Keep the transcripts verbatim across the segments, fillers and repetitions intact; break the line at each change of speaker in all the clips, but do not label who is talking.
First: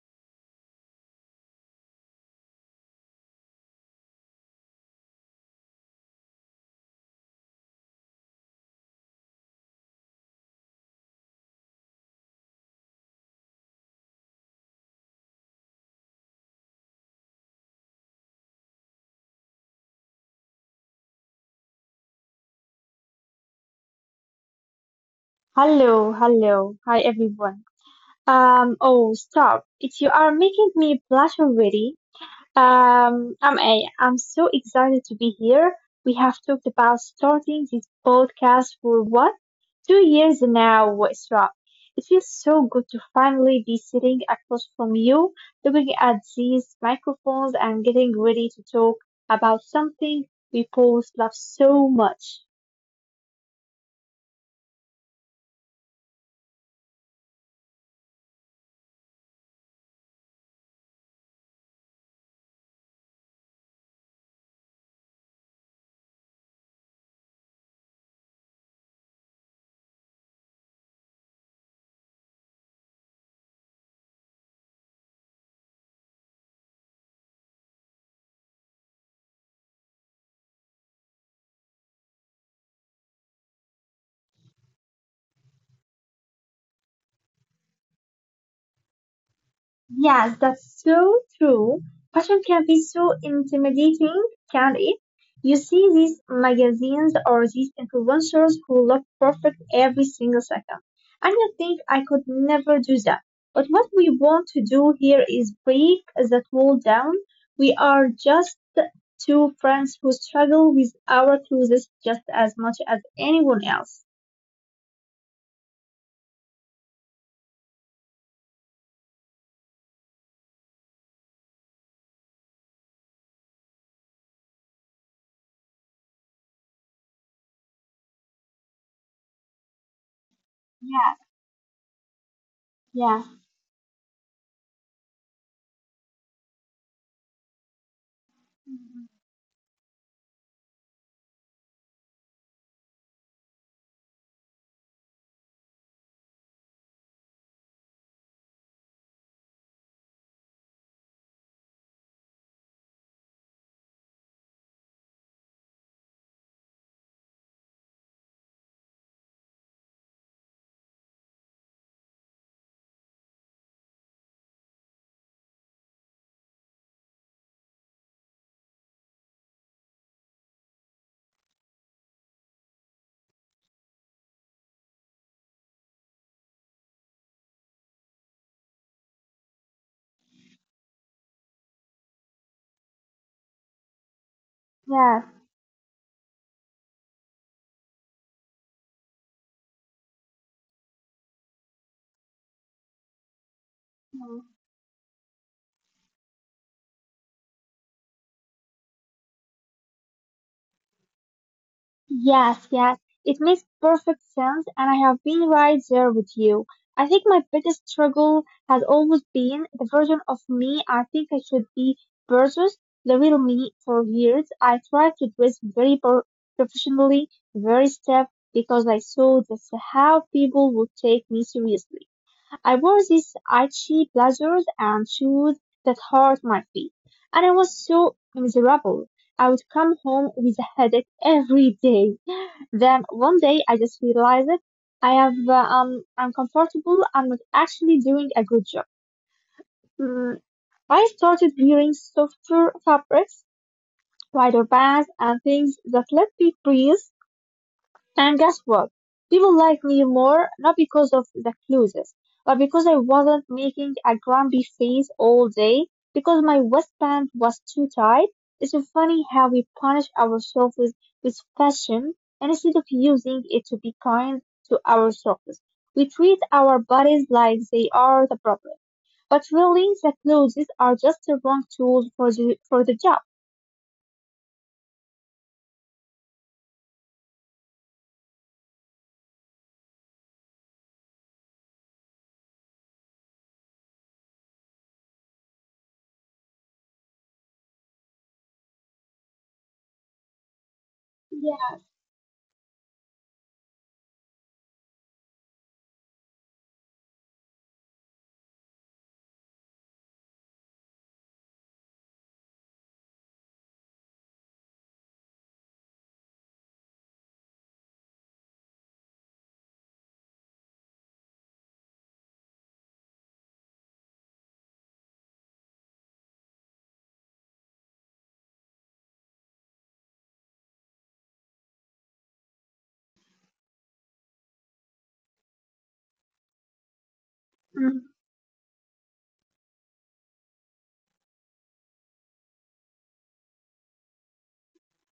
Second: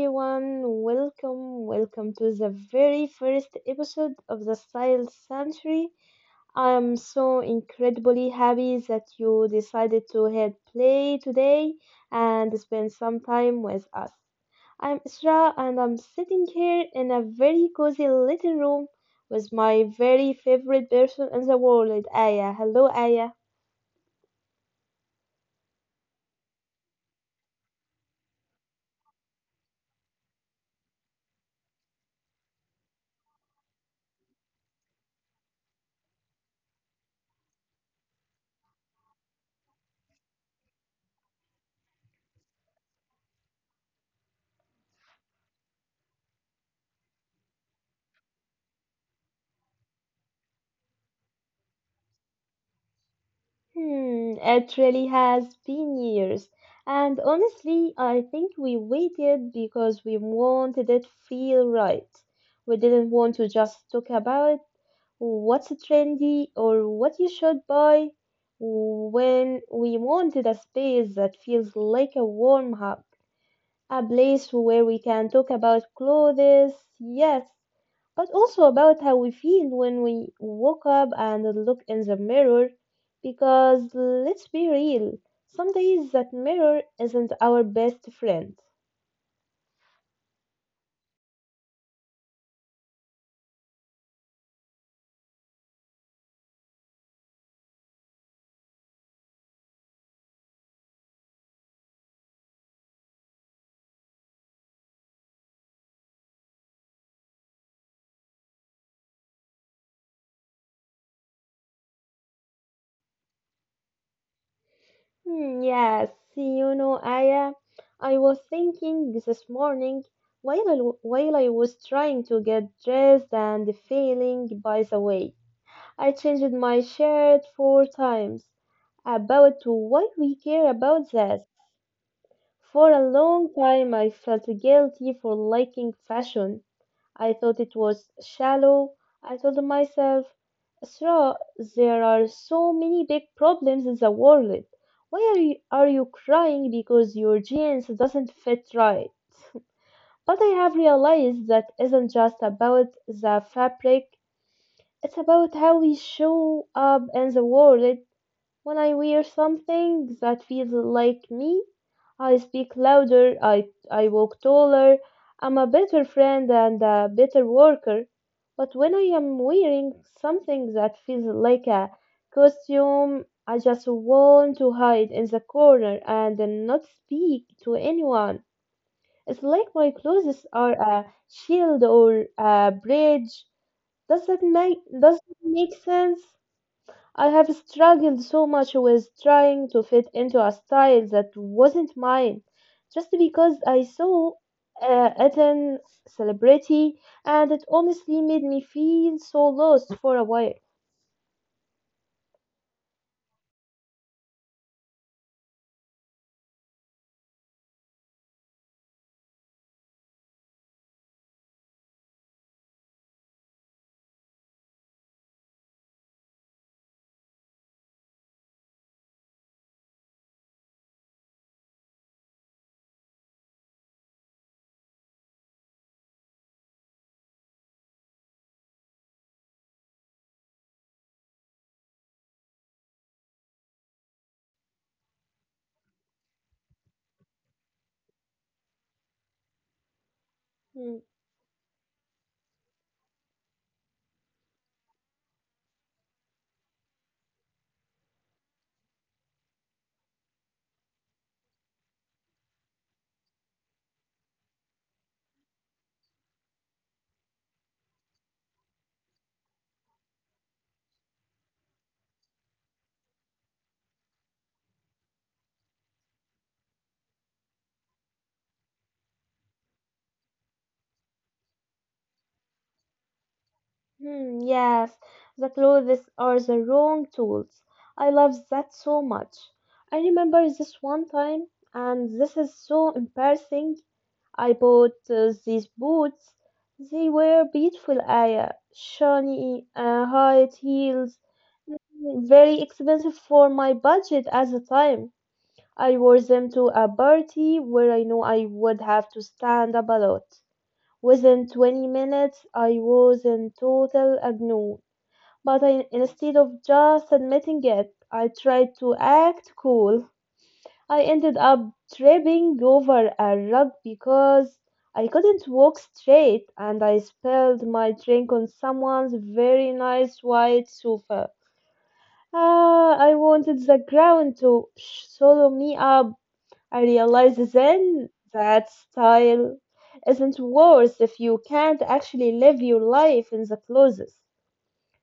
everyone, welcome, welcome to the very first episode of the Style Century. I am so incredibly happy that you decided to hit play today and spend some time with us. I'm Isra and I'm sitting here in a very cozy little room with my very favorite person in the world, Aya. Hello, Aya.
Hello, hello. Hi, everyone. Um, oh, stop. It You are making me blush already. Um, I'm a, I'm so excited to be here. We have talked about starting this podcast for what? Two years now, Isra. It feels so good to finally be sitting across from you, looking at these microphones and getting ready to talk about something we both love so much.
Hmm, it really has been years. And honestly, I think we waited because we wanted it feel right. We didn't want to just talk about what's trendy or what you should buy when we wanted a space that feels like a warm hub a place where we can talk about clothes, yes, but also about how we feel when we woke up and look in the mirror. Because let's be real, some days that mirror isn't our best friend.
Yes, that's so true. Fashion can be so intimidating, can't it? You see these magazines or these influencers who look perfect every single second. And you think I could never do that. But what we want to do here is break that wall down. We are just two friends who struggle with our clothes just as much as anyone else.
Hmm, yes, you know, Aya, I was thinking this morning while I, while I was trying to get dressed and failing by the way. I changed my shirt four times about why we care about
Yes,
that. For a
yes,
long time, I felt guilty for liking fashion. I thought it was shallow. I told myself, Sra, there are so many big problems in the world. Why are you, are you crying because your jeans doesn't fit right? But I have realized that isn't just about the fabric, it's about how we show up in the world. When I wear something that feels like me, I speak louder, I, I walk taller, I'm a better friend and a better worker. But when I am wearing something that feels like a costume, I just want to hide in the corner and not speak to anyone. It's like my clothes are a shield or a bridge. Does that make
yes.
does it make sense? I have struggled so much with trying to fit into a style that wasn't mine, just because I saw uh, it in celebrity, and it honestly made me feel so lost for a while.
Yes, yes, it makes perfect sense, and I have been right there with you. I think my biggest struggle has always been the version of me I think I should be versus the real me for years. I tried to dress very pro- professionally, very stiff, because I saw that's how people would take me seriously. I wore these itchy blazers and shoes that hurt my feet, and I was so miserable. I would come home with a headache every day. Then one day I just realized it. I have uh, um I'm comfortable. I'm not actually doing a good job. Mm, I
hmm
started wearing softer fabrics, wider bands, and things that let me breathe. And guess what? People liked me more, not because of the clothes, but because I wasn't making a grumpy face all day, because my waistband was too tight. It's so funny how we punish ourselves with, with fashion, and instead of using it to be kind to ourselves, we treat our bodies like they are the problem. But really, the clothes are just the wrong tools for the for the job.
hmm, yes, the clothes are the wrong tools. I love that so much. I remember this one time, and this is so embarrassing I bought uh, these boots. They were beautiful, I uh, shiny uh, high heels,
Yeah.
very expensive for my budget at the time. I wore them to a party where I know I would have to stand up a lot. Within twenty minutes, I was in total agony. But I, instead of just admitting it, I tried to act cool. I ended up tripping over a rug because I couldn't walk straight and I spilled my drink on someone's very nice white sofa. Ah, I wanted the ground to swallow me up. I realized
Mhm.
then that style isn't worth if you can't actually live your life in the closet.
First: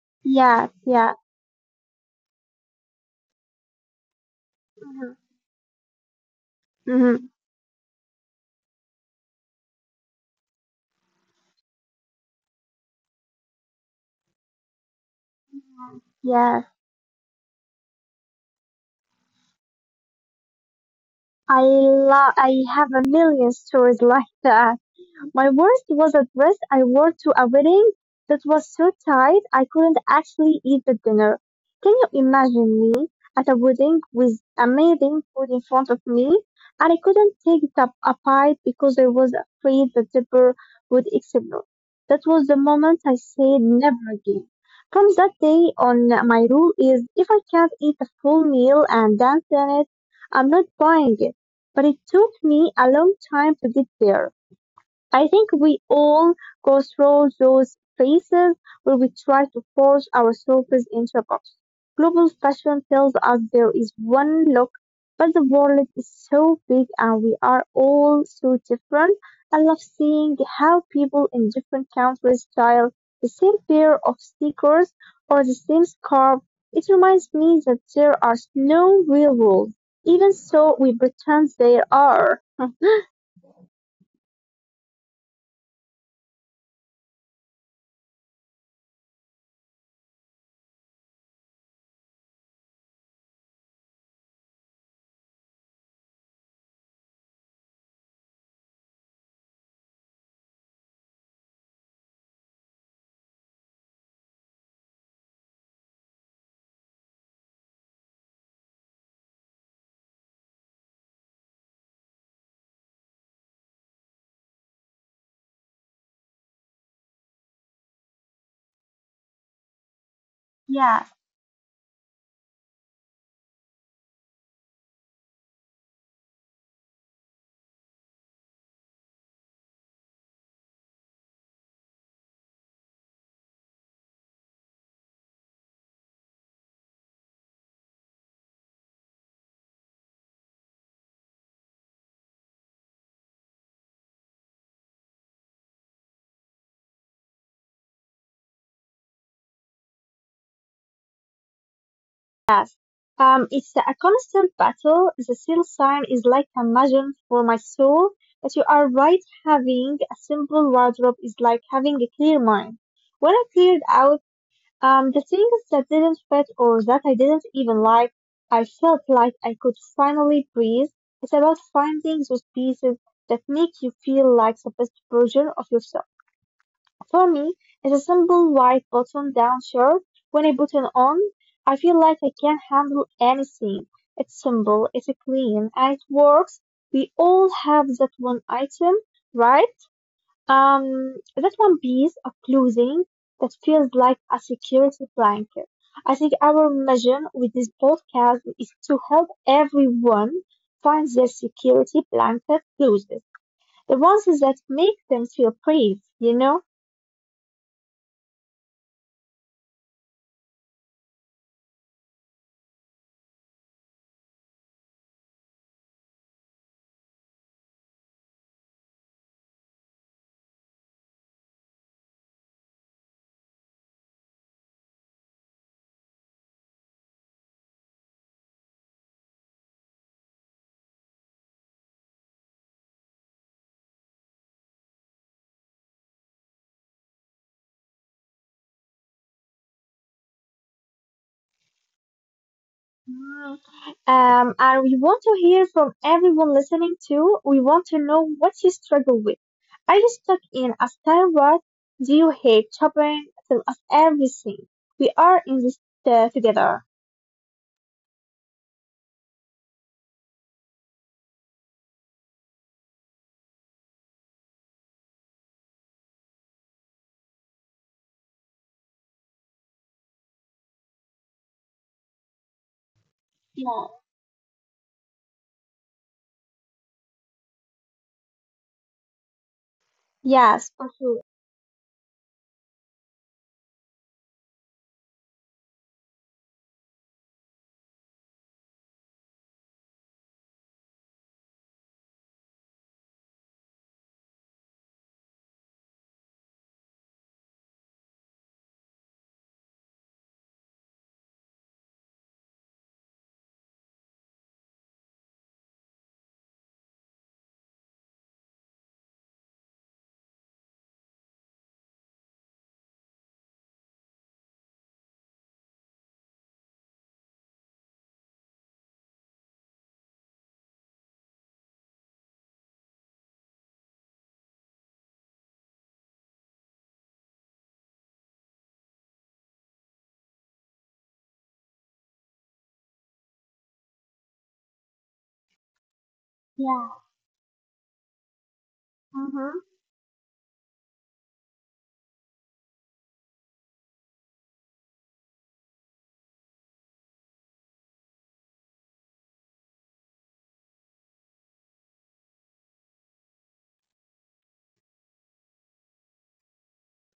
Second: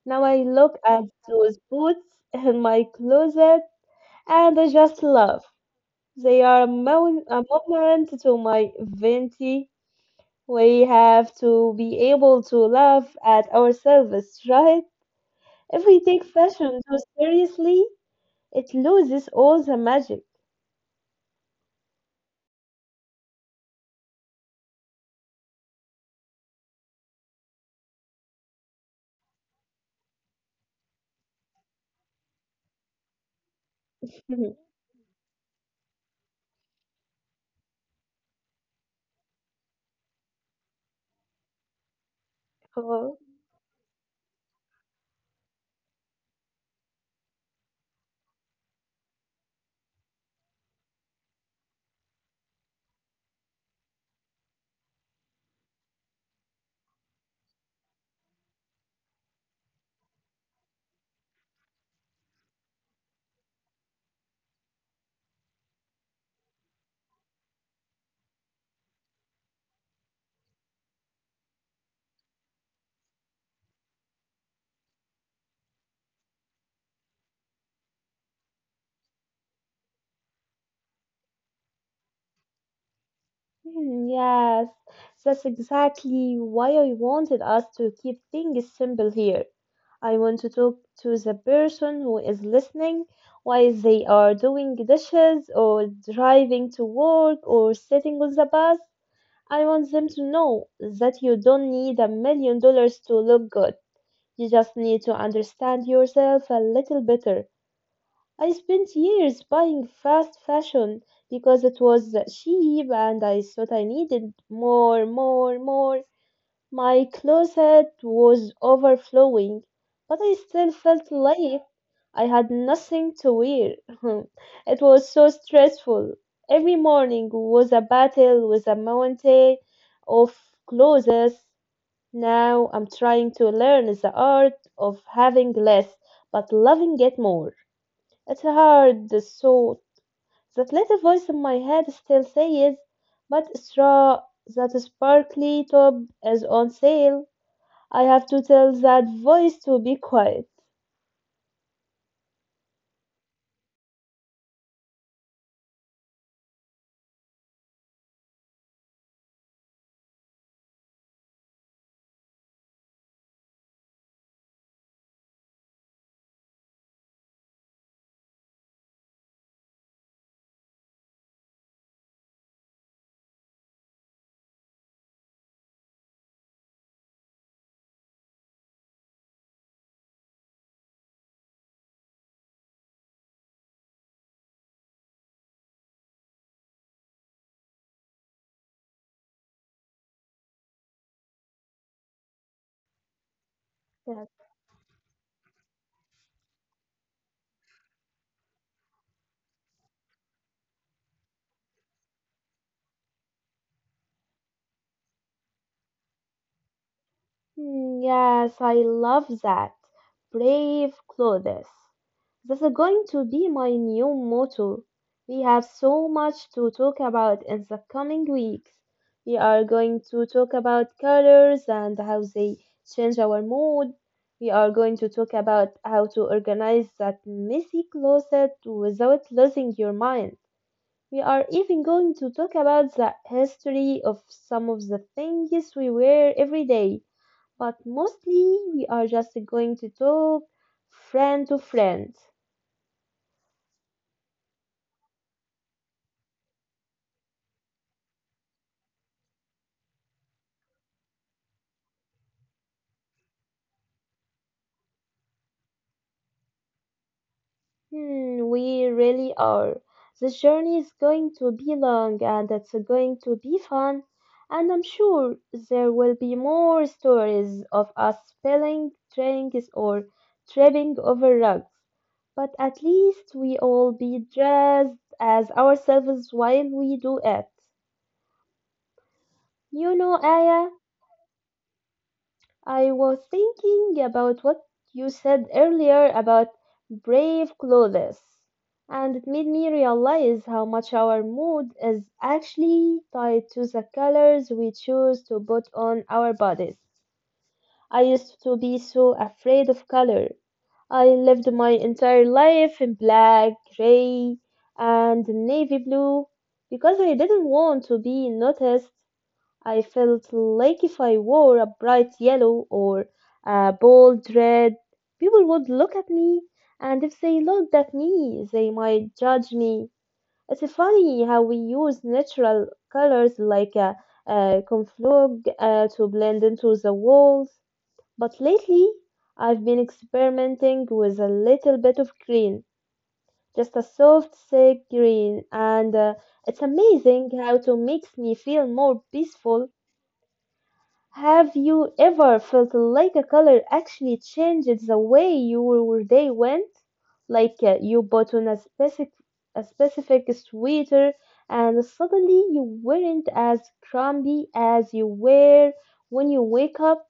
Now I
Yeah.
look at
Yeah.
those boots in my closet and I just
Mm-hmm.
laugh. They are a, mo-
Mm-hmm.
a moment to my venti. We have to be able to laugh at ourselves, right? If we take
Yeah.
fashion too seriously, it loses all the magic.
I love. I have a million stories like that. My worst was a dress I wore to a wedding that was so tight I couldn't actually eat the dinner. Can you imagine me at a wedding with
Mhm.
amazing food in front of me? And I couldn't take it up a bite because I was afraid the zipper would explode. That was the moment I
Oh,
said never again. From that day on, my rule is if I can't eat a full meal and dance in it, I'm not buying it. But it took me a long time to get there. I think we all go through those phases where we try to force ourselves into a box. Global fashion tells us there is one look, but the world is so big and we are all so different. I love seeing how people in different countries style the same pair of sneakers or the same scarf. It reminds me that there are no real rules, even so we pretend there are.
mm, yes, that's exactly why I wanted us to keep things simple here. I want to talk to the person who is listening while they are doing dishes or driving to work or sitting on the bus. I want them to know that you don't need a million dollars to look good. You just need to understand yourself a little better. I spent years buying fast fashion because it was cheap and I thought I needed more, more, more. My closet was overflowing, but I still felt
Yeah.
like I had nothing to wear. It was so stressful. Every morning was a battle with a mountain of clothes. Now I'm trying to learn the art of having less but loving it more. It's hard, so that little voice in my head still says, but straw that sparkly top is on sale. I have to tell that voice to be quiet.
Um, it's a constant battle. The seal sign is like a magnet for my soul. But you are right, having a simple wardrobe is like having a clear mind. When I cleared out um, the things that didn't fit or that I didn't even like, I felt like I could finally breathe. It's about finding those pieces that make you feel like the best version of yourself. For me, it's a simple white button-down shirt. When I put it on, I feel like I can handle anything. It's simple, it's clean, and it works. We all have that one item, right? Um, that one piece of clothing that feels like a security blanket. I think our mission with this podcast is to help everyone find their security blanket clothes, the ones that make them feel brave, you know?
Hmm, Yes, I love that. Brave Clothes. This is going to be my new motto. We have so much to talk about in the coming weeks. We are going to talk about colors and how they change our mood. We are going to talk about how to organize that messy closet without losing your mind. We are even going to talk about the history of some of the things we wear every day but mostly we are just going to talk friend to friend.
Mm. Um, and we want to hear from everyone listening too. We want to know what you struggle with. Are you stuck in a style rut? Do you hate shopping? Tell us everything. We are in this uh, together.
Hmm, we really are. The journey is going to be long and it's going to be fun, and I'm sure there will be more stories of us spelling drinks or tripping over rugs. But at least we
Yeah,
all be dressed as ourselves while we do it. You know, Aya,
yes, for sure.
I was thinking about what you said earlier about brave clothes, and it made me realize how much our mood is actually tied to the colors we choose to put on our bodies. I used to be so afraid of color. I lived my entire life in black, gray, and navy blue because I didn't want to be noticed I felt like if I wore a bright yellow or a bold red, people would look at me, and if they looked at me, they might judge me. It's funny how we use natural colors like a, a conflug uh, to blend into the walls, but lately I've been experimenting with a little bit of green, just a soft, sick green, and uh, it's
Yeah.
amazing how it makes me feel more
Mm-hmm.
peaceful have you ever felt like a color actually changed the way your day went? Like uh, you bought on a specific a specific sweater and suddenly you weren't as crumbly as you were when you wake up?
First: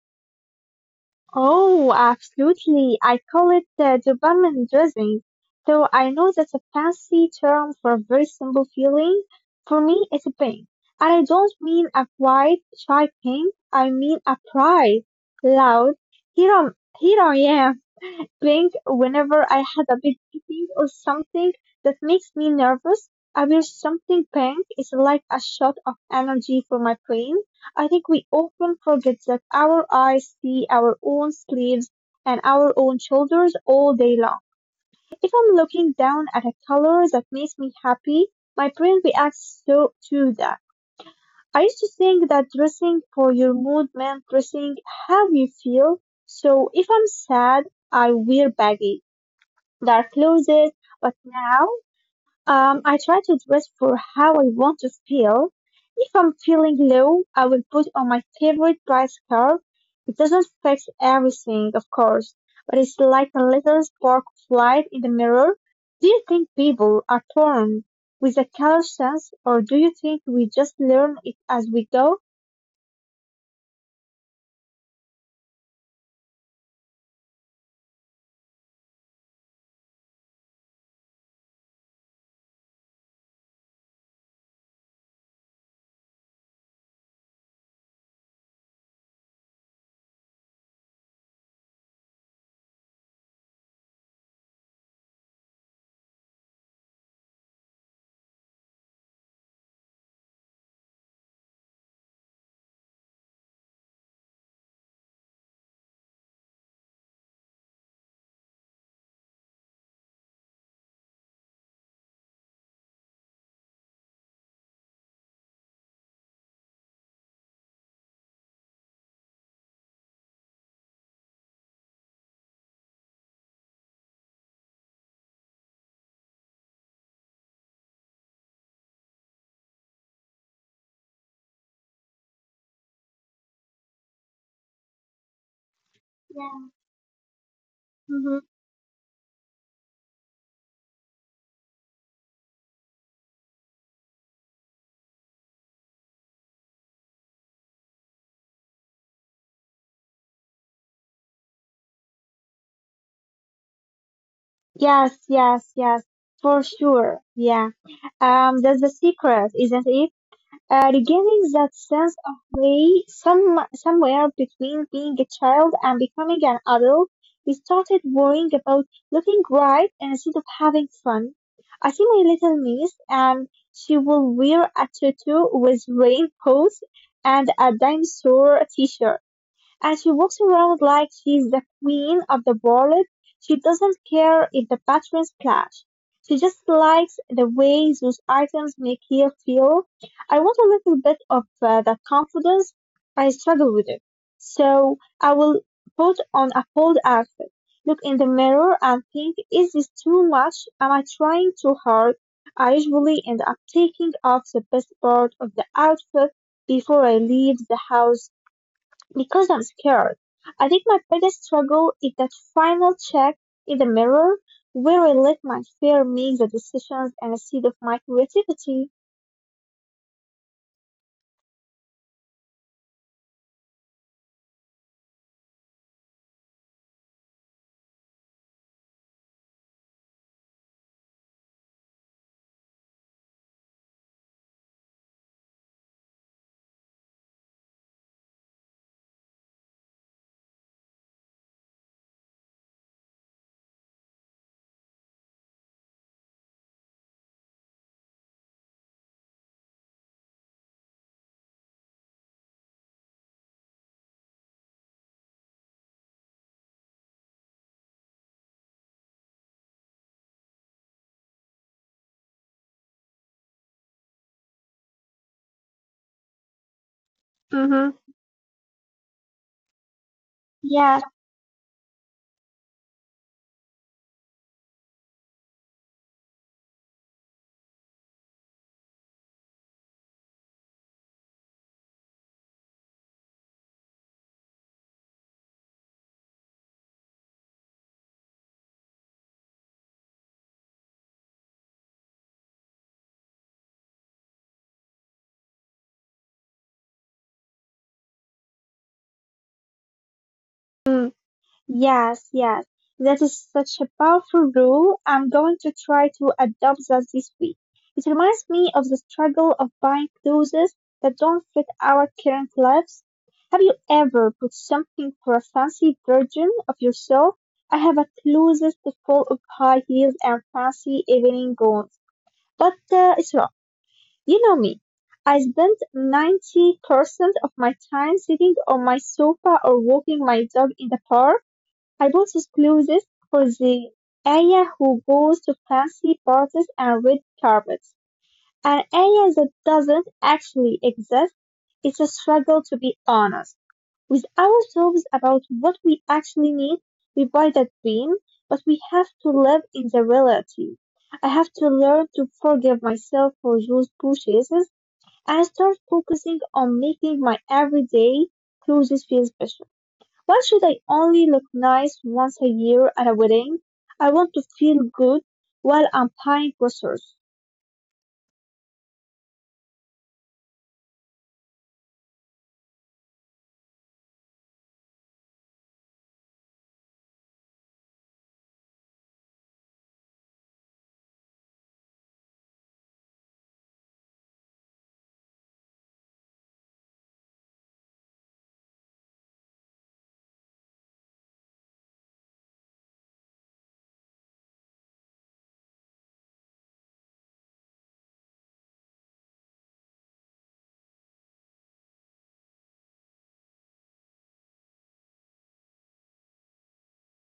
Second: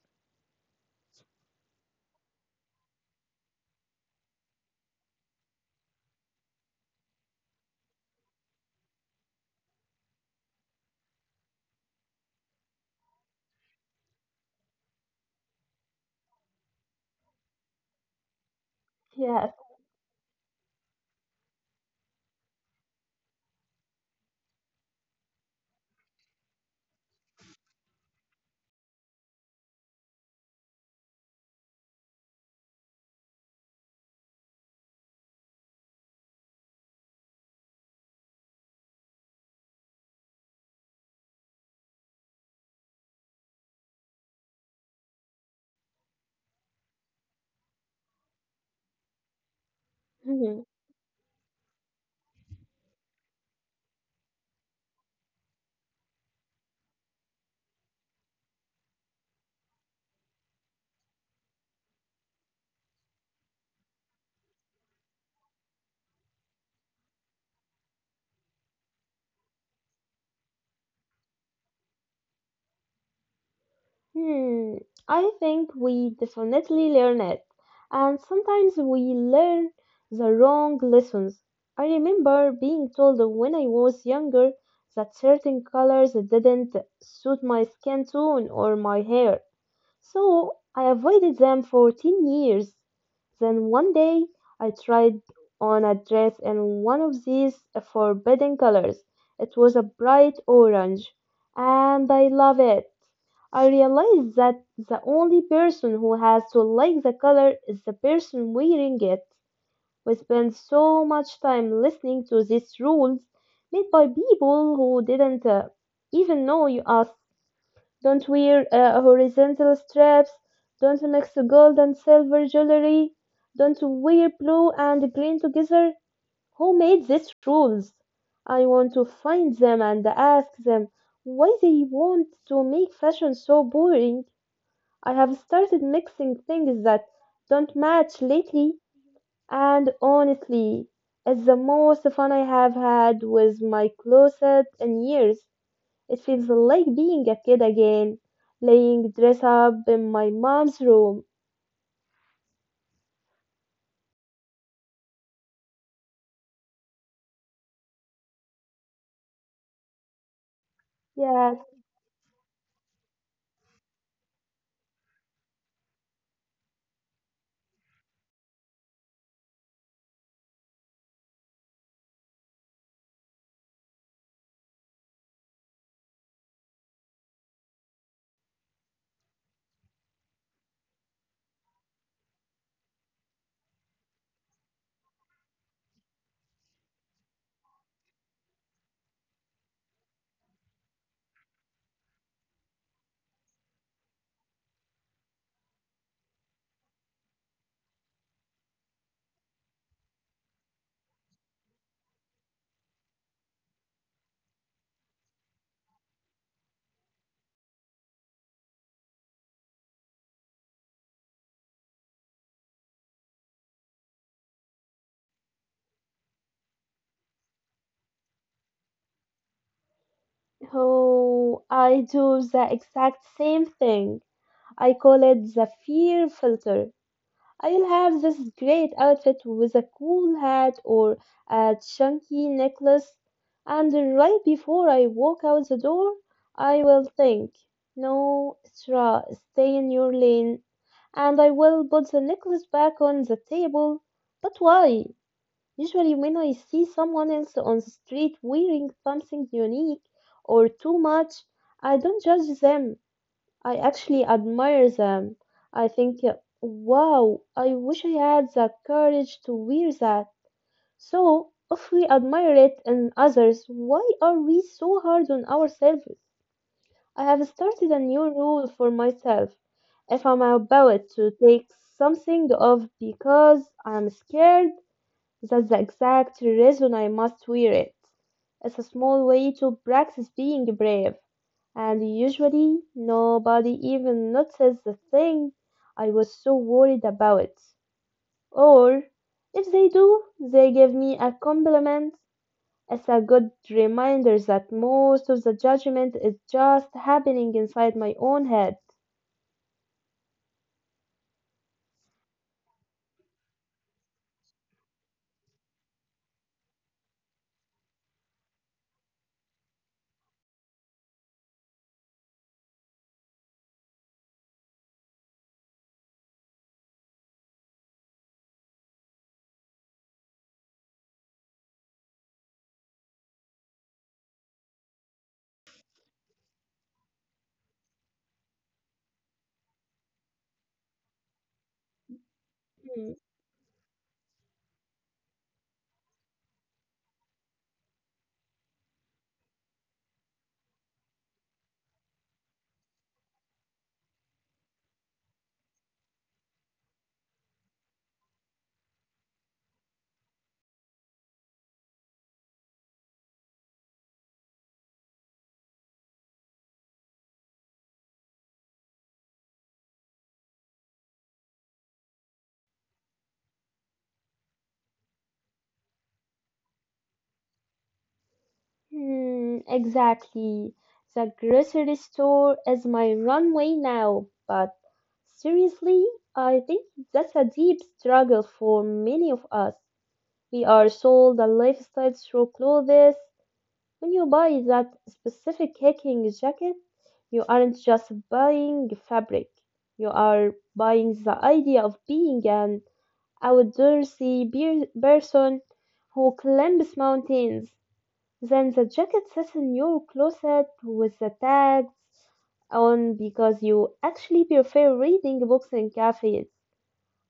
Oh, absolutely. I call it the dopamine dressing, though I know that's a fancy term for a very simple feeling. For me, it's a pain. And I don't mean a quiet, shy pain. I mean a pride. Loud. Here, I'm, here I am playing whenever
Yeah.
I had a big meeting or something that makes me nervous. I wish something pink. Is like a shot of energy for my brain. I think we often forget that our eyes see our own sleeves and our own shoulders all day long. If I'm looking down at a color that makes me happy, my brain reacts so to that. I used to think that dressing for your mood meant dressing how you feel. So if I'm sad, I wear baggy their clothes, but now um, I try to dress for how I want to feel. If I'm feeling low, I will put on my favorite bright scarf. It doesn't fix everything, of course, but it's like a little spark of light in the mirror. Do you think people are born with a color sense, or do you think we just learn it as we go?
Hmm, I think we definitely learn it, and sometimes we learn the wrong lessons. I remember being told when I was younger that certain colors didn't suit my skin tone or my hair, so I avoided them for ten years. Then one day I tried on a dress in one of these forbidden colors. It was a bright orange, and I love it. I realized that the only person who has to like the color is the person wearing it. We spend so much time listening to these rules made by people who didn't uh, even know you us. Don't wear uh, horizontal straps. Don't mix gold and silver jewelry. Don't wear blue and green together. Who made these rules? I want to find them and ask them why they want to make fashion so boring. I have started mixing
Yeah.
things that don't match
Hmm.
lately, and honestly, it's the most fun I have had with my closet in years. It feels like being a kid again, laying dress up in my mom's room.
Yes, yes, yes, for sure. Yeah. Um, that's the secret, isn't it? Uh, regaining
Yes,
that sense of play some, somewhere between being a child and becoming an adult, we started worrying about looking right instead of having fun. I see my little niece, and she will wear a tutu with rainbows and a dinosaur t shirt. And she walks around like she's the queen of the world. She doesn't care if the patterns clash. She just likes the way those items make her feel. I want a little bit of uh, that confidence. I struggle with it. So I will put on a bold outfit, look in the mirror and think, is this too much? Am I trying too hard? I usually end up taking off the best part of the outfit before I leave the house because I'm scared. I think my biggest struggle is that final check in the mirror where I let my fear make the decisions and instead of my creativity.
oh, I do the exact same thing. I call it the fear filter. I'll have this great outfit with a cool hat or a chunky necklace, and right before I walk out the door, I will think, no, Isra, stay in your lane, and I will put the necklace back on the table. But why? Usually, when I see someone else on the street wearing something unique or too much, I don't judge them. I actually admire them. I think, uh, wow, I wish I had the courage to wear that. So, if we admire it in others, why are we so hard on ourselves? I have started a
Mm-hmm.
new rule for myself. If I'm about
Yeah,
to take something off because I'm scared, that's the exact reason I must wear it. It's a small way to practice being brave. And usually nobody even notices the thing I was so worried about. Or if they do, they give me a compliment as a good reminder that most of the judgment is just happening inside my own head.
yes, yes. That is such a powerful rule. I'm going to try to adopt that this week. It reminds me of the struggle of buying clothes that don't fit our current lives. Have you ever put something for a fancy version of yourself? I have a closet full of high heels and fancy evening gowns, but uh, it's wrong. You know me. I spend ninety percent of my time sitting on my sofa or walking my dog in the park. I bought
Hmm,
exclusive for the area who goes to fancy parties and red carpets. An area that doesn't actually exist. It's a struggle to be honest with ourselves about what we actually need. We buy the dream, but we have to live in the reality. I have to learn to forgive myself for those purchases and start focusing on making my everyday clothes feel special. Why should I only look nice once a year at a wedding? I want to feel good while I'm buying groceries.
hmm, exactly. The grocery store is my runway now, but seriously, I think that's a deep struggle for many of us. We are sold a lifestyle through clothes. When you buy that specific hiking jacket, you aren't just buying fabric, you are buying the idea of being an outdoorsy beer- person who climbs mountains. Then the jacket sits in your closet with the tags on because you actually prefer reading books in cafes.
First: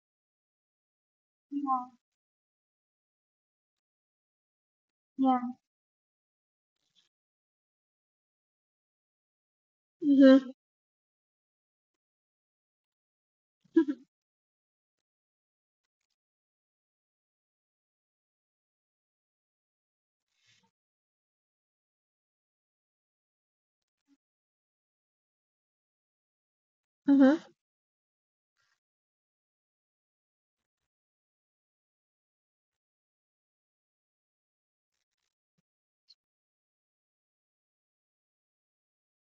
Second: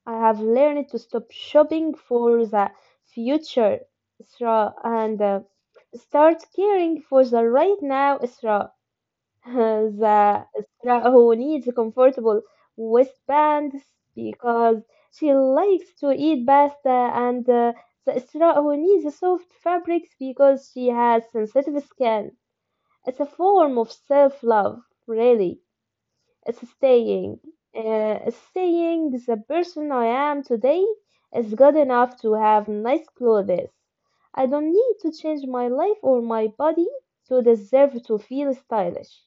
I have learned to stop
Yeah.
shopping for the future, Isra, and uh, start caring for the right now, Isra.
Yeah.
The Isra who needs comfortable waistbands
Mm-hmm.
because she likes to eat pasta, and uh, the Isra who needs soft fabrics because she has sensitive skin. It's a form of self love, really. It's saying, uh, it's saying the person I am today is good enough to have nice clothes. I don't need to change my life or my body to deserve to feel stylish.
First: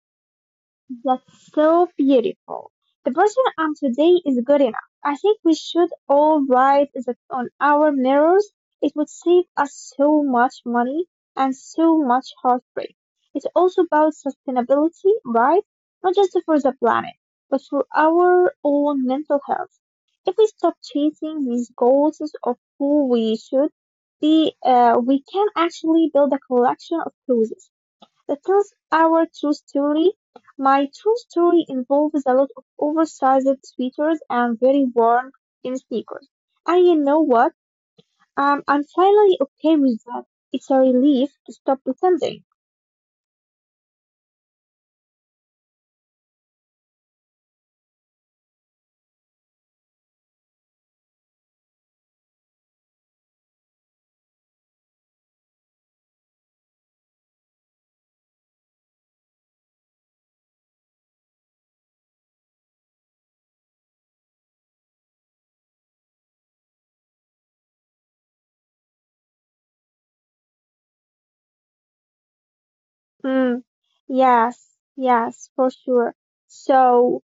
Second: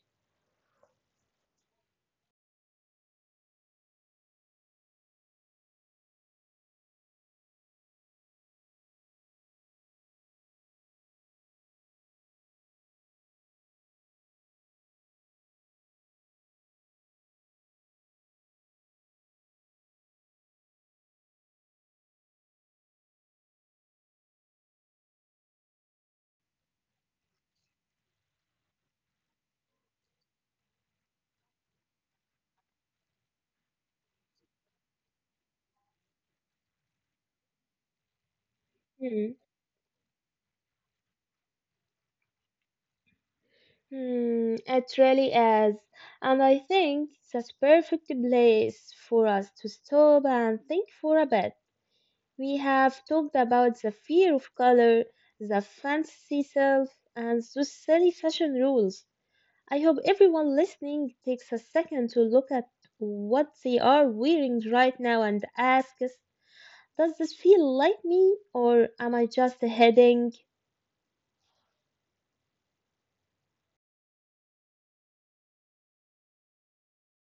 That's so beautiful. The person I'm today is good enough. I think we should all write that on our mirrors. It would save us so much money and so much heartbreak. It's also about sustainability, right? Not just for the planet, but for our own mental health. If we stop chasing these goals of who we should be, uh, we can actually build a collection of clothes the term "our true story", "my true story" involves a lot of oversized sweaters and very worn in sneakers. And you know what? Um, I'm
Hmm.
finally okay with that. It's a relief to stop pretending.
Hmm. It really is. And I think that's perfect place for us to stop and think for a bit. We have talked about the fear of color, the fancy self, and those silly fashion rules. I hope everyone listening takes a second to look at what they are wearing right now and asks, does this feel like me or am I just a headache?
Mm, yes, yes, for sure. So,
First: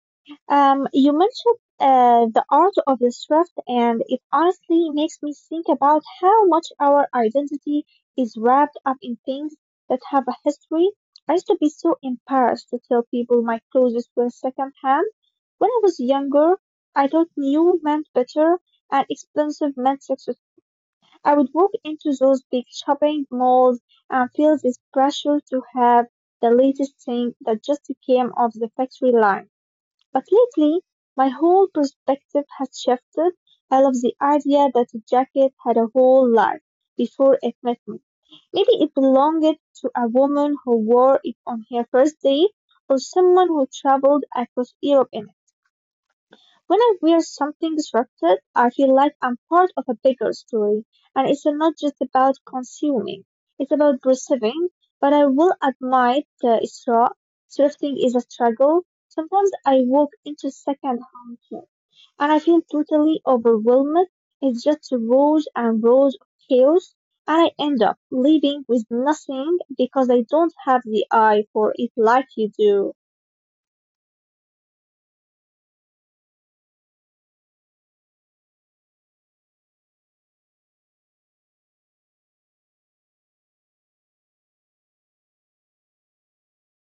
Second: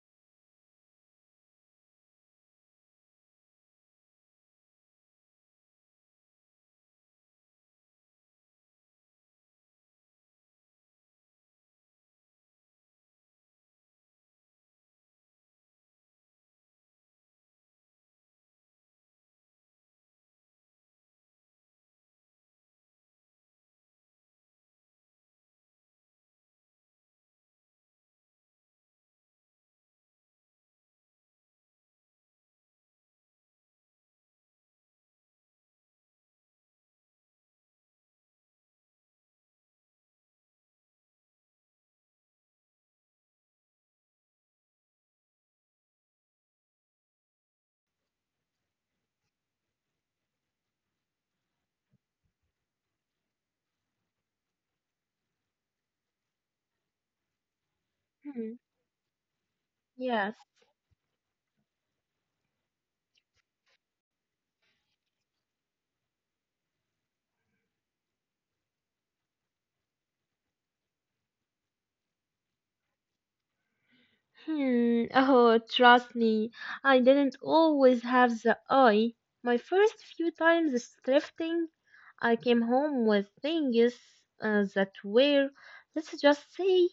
Um, you mentioned uh, the art of the swift, and it honestly makes me think about how much our identity is wrapped up in things that have a history. I used to be so embarrassed to tell people my clothes were secondhand. When I was younger, I thought new meant better and expensive meant success. I would walk into those big shopping malls and feel this pressure to have the latest thing that just came off the factory line. But lately, my whole perspective has shifted. I love the idea that a jacket had a whole life before it met me. Maybe it belonged to a woman who wore it on her first date or someone who traveled across Europe in it. When I wear something disruptive, I feel like I'm part of a bigger story, and it's not just about consuming, it's about receiving. But I will admit uh, it's raw. Thrifting is a
Hmm,
struggle. Sometimes I walk
yes.
into second-hand shop and I feel totally overwhelmed. It's just rows and rows of chaos, and I end up leaving with nothing because I don't have the eye for it like you do.
Hmm, oh, trust me, I didn't always have the eye. My first few times thrifting, I came home with things uh, that were, let's just say,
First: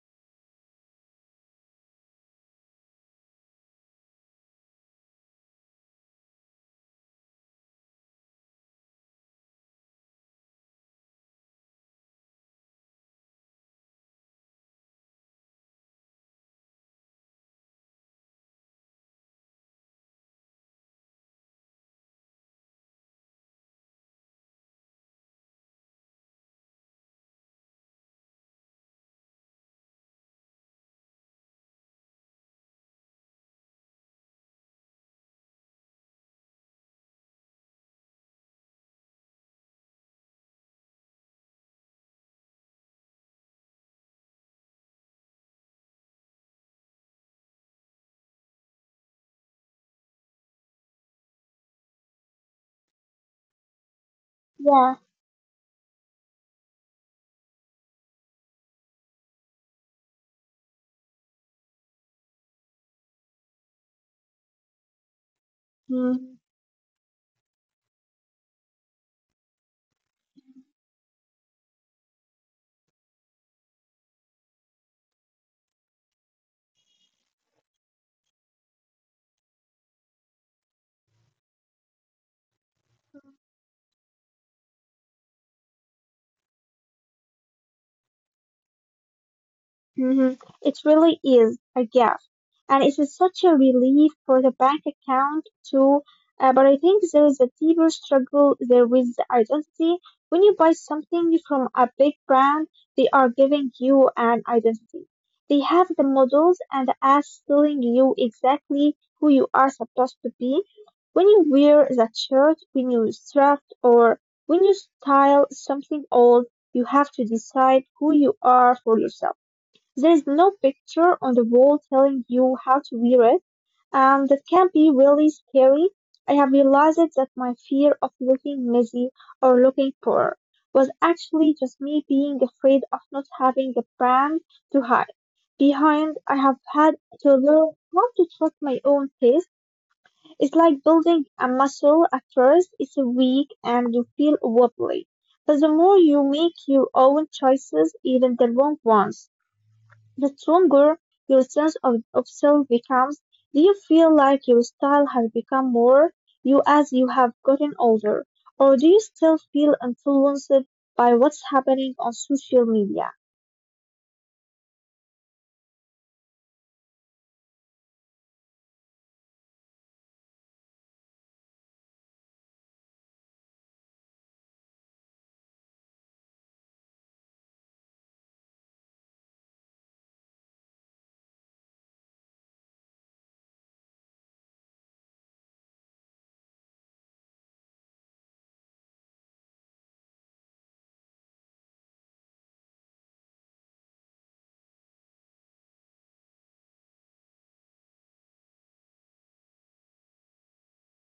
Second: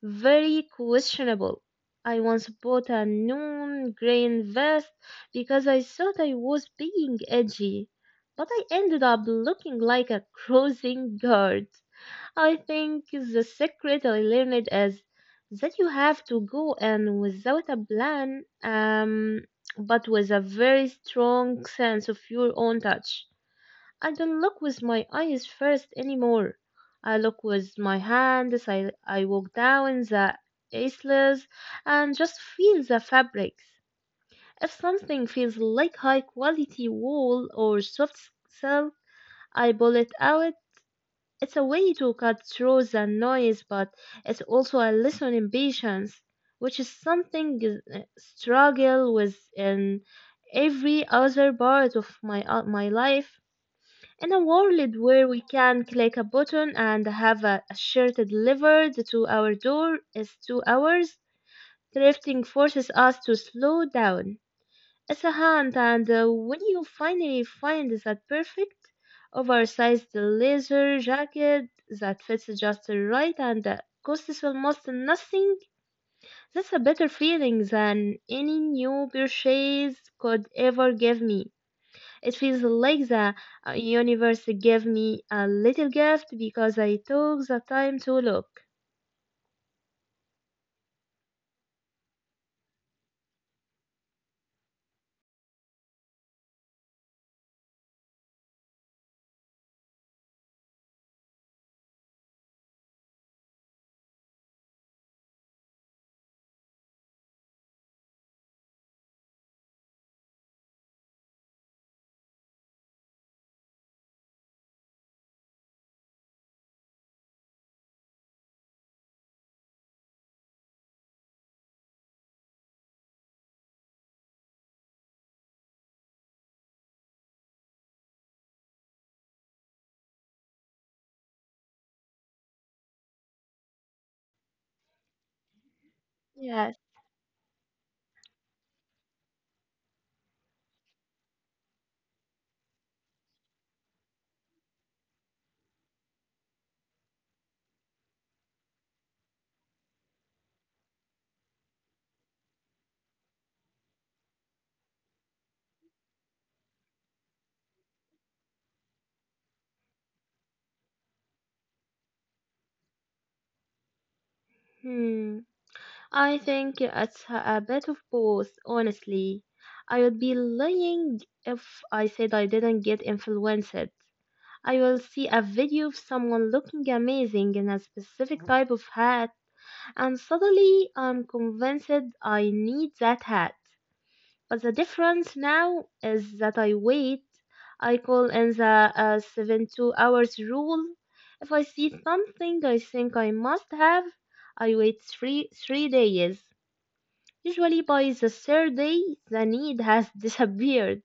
Very questionable. I once bought a neon green vest because I thought I was being edgy, but I ended up looking like a crossing guard. I think the secret I learned is that you have to go in without a plan, um, but with a very strong sense of your own touch. I don't look with my eyes first anymore. I look with my hands. I, I walk down the aisles and just feel the fabrics. If something feels like high quality wool or soft silk, I pull it out. It's a way to cut through the noise, but it's also a lesson in patience, which is something I struggle with in every other part of my uh, my life. In a
Yeah.
world where we can click a button and have a, a shirt delivered to our door in two hours, drifting forces us to slow down. It's a hunt, and uh,
Mhm.
when you finally find that perfect oversized leather jacket that fits just right and uh, costs almost nothing, that's a better feeling than any new purchase could ever give me. It feels like the uh, universe gave me a little gift because I took the time to look.
Hmm. It really is a gift, and it is such a relief for the bank account too. Uh, but I think there is a deeper struggle there with the identity. When you buy something from a big brand, they are giving you an identity. They have the models and the ads telling you exactly who you are supposed to be. When you wear that shirt, when you thrift, or when you style something old, you have to decide who you are for yourself. There is no picture on the wall telling you how to wear it, and that can be really scary. I have realized that my fear of looking messy or looking poor was actually just me being afraid of not having a brand to hide behind. I have
Yes.
had to learn how to trust my own taste. It's like building a muscle. At first, it's weak and you feel wobbly. But the more you make your own choices, even the wrong ones, the stronger your sense of, of self becomes. Do you feel like your style has become more you as you have gotten older? Or do you still feel influenced by what's happening on social media?
Hmm. I think it's a bit of both, honestly. I would be lying if I said I didn't get influenced. I will see a video of someone looking amazing in a specific type of hat, and suddenly I'm convinced I need that hat. But the difference now is that I wait. I call in the uh, seven two hours rule. If I see something I think I must have, I wait three, three days. Usually by the third day, the need has disappeared.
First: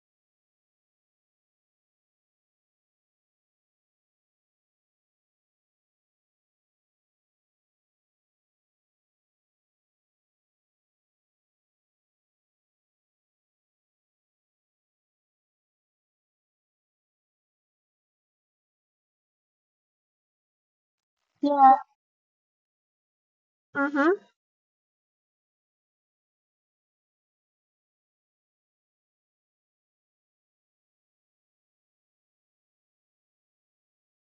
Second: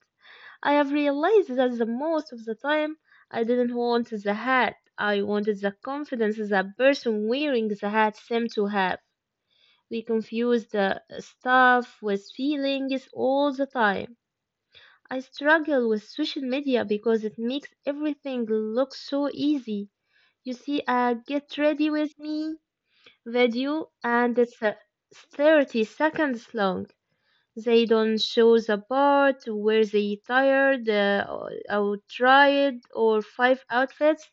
I have realized that the most of the time, I didn't want the hat. I wanted the confidence the person wearing the hat seemed to have. We confuse the stuff with feelings all the time. I struggle with social media because it makes everything look so easy. You see a get
Yeah.
ready with me video
Mm-hmm.
and it's uh, thirty seconds long. They don't show the part where they tired, uh, or or tried, or five outfits,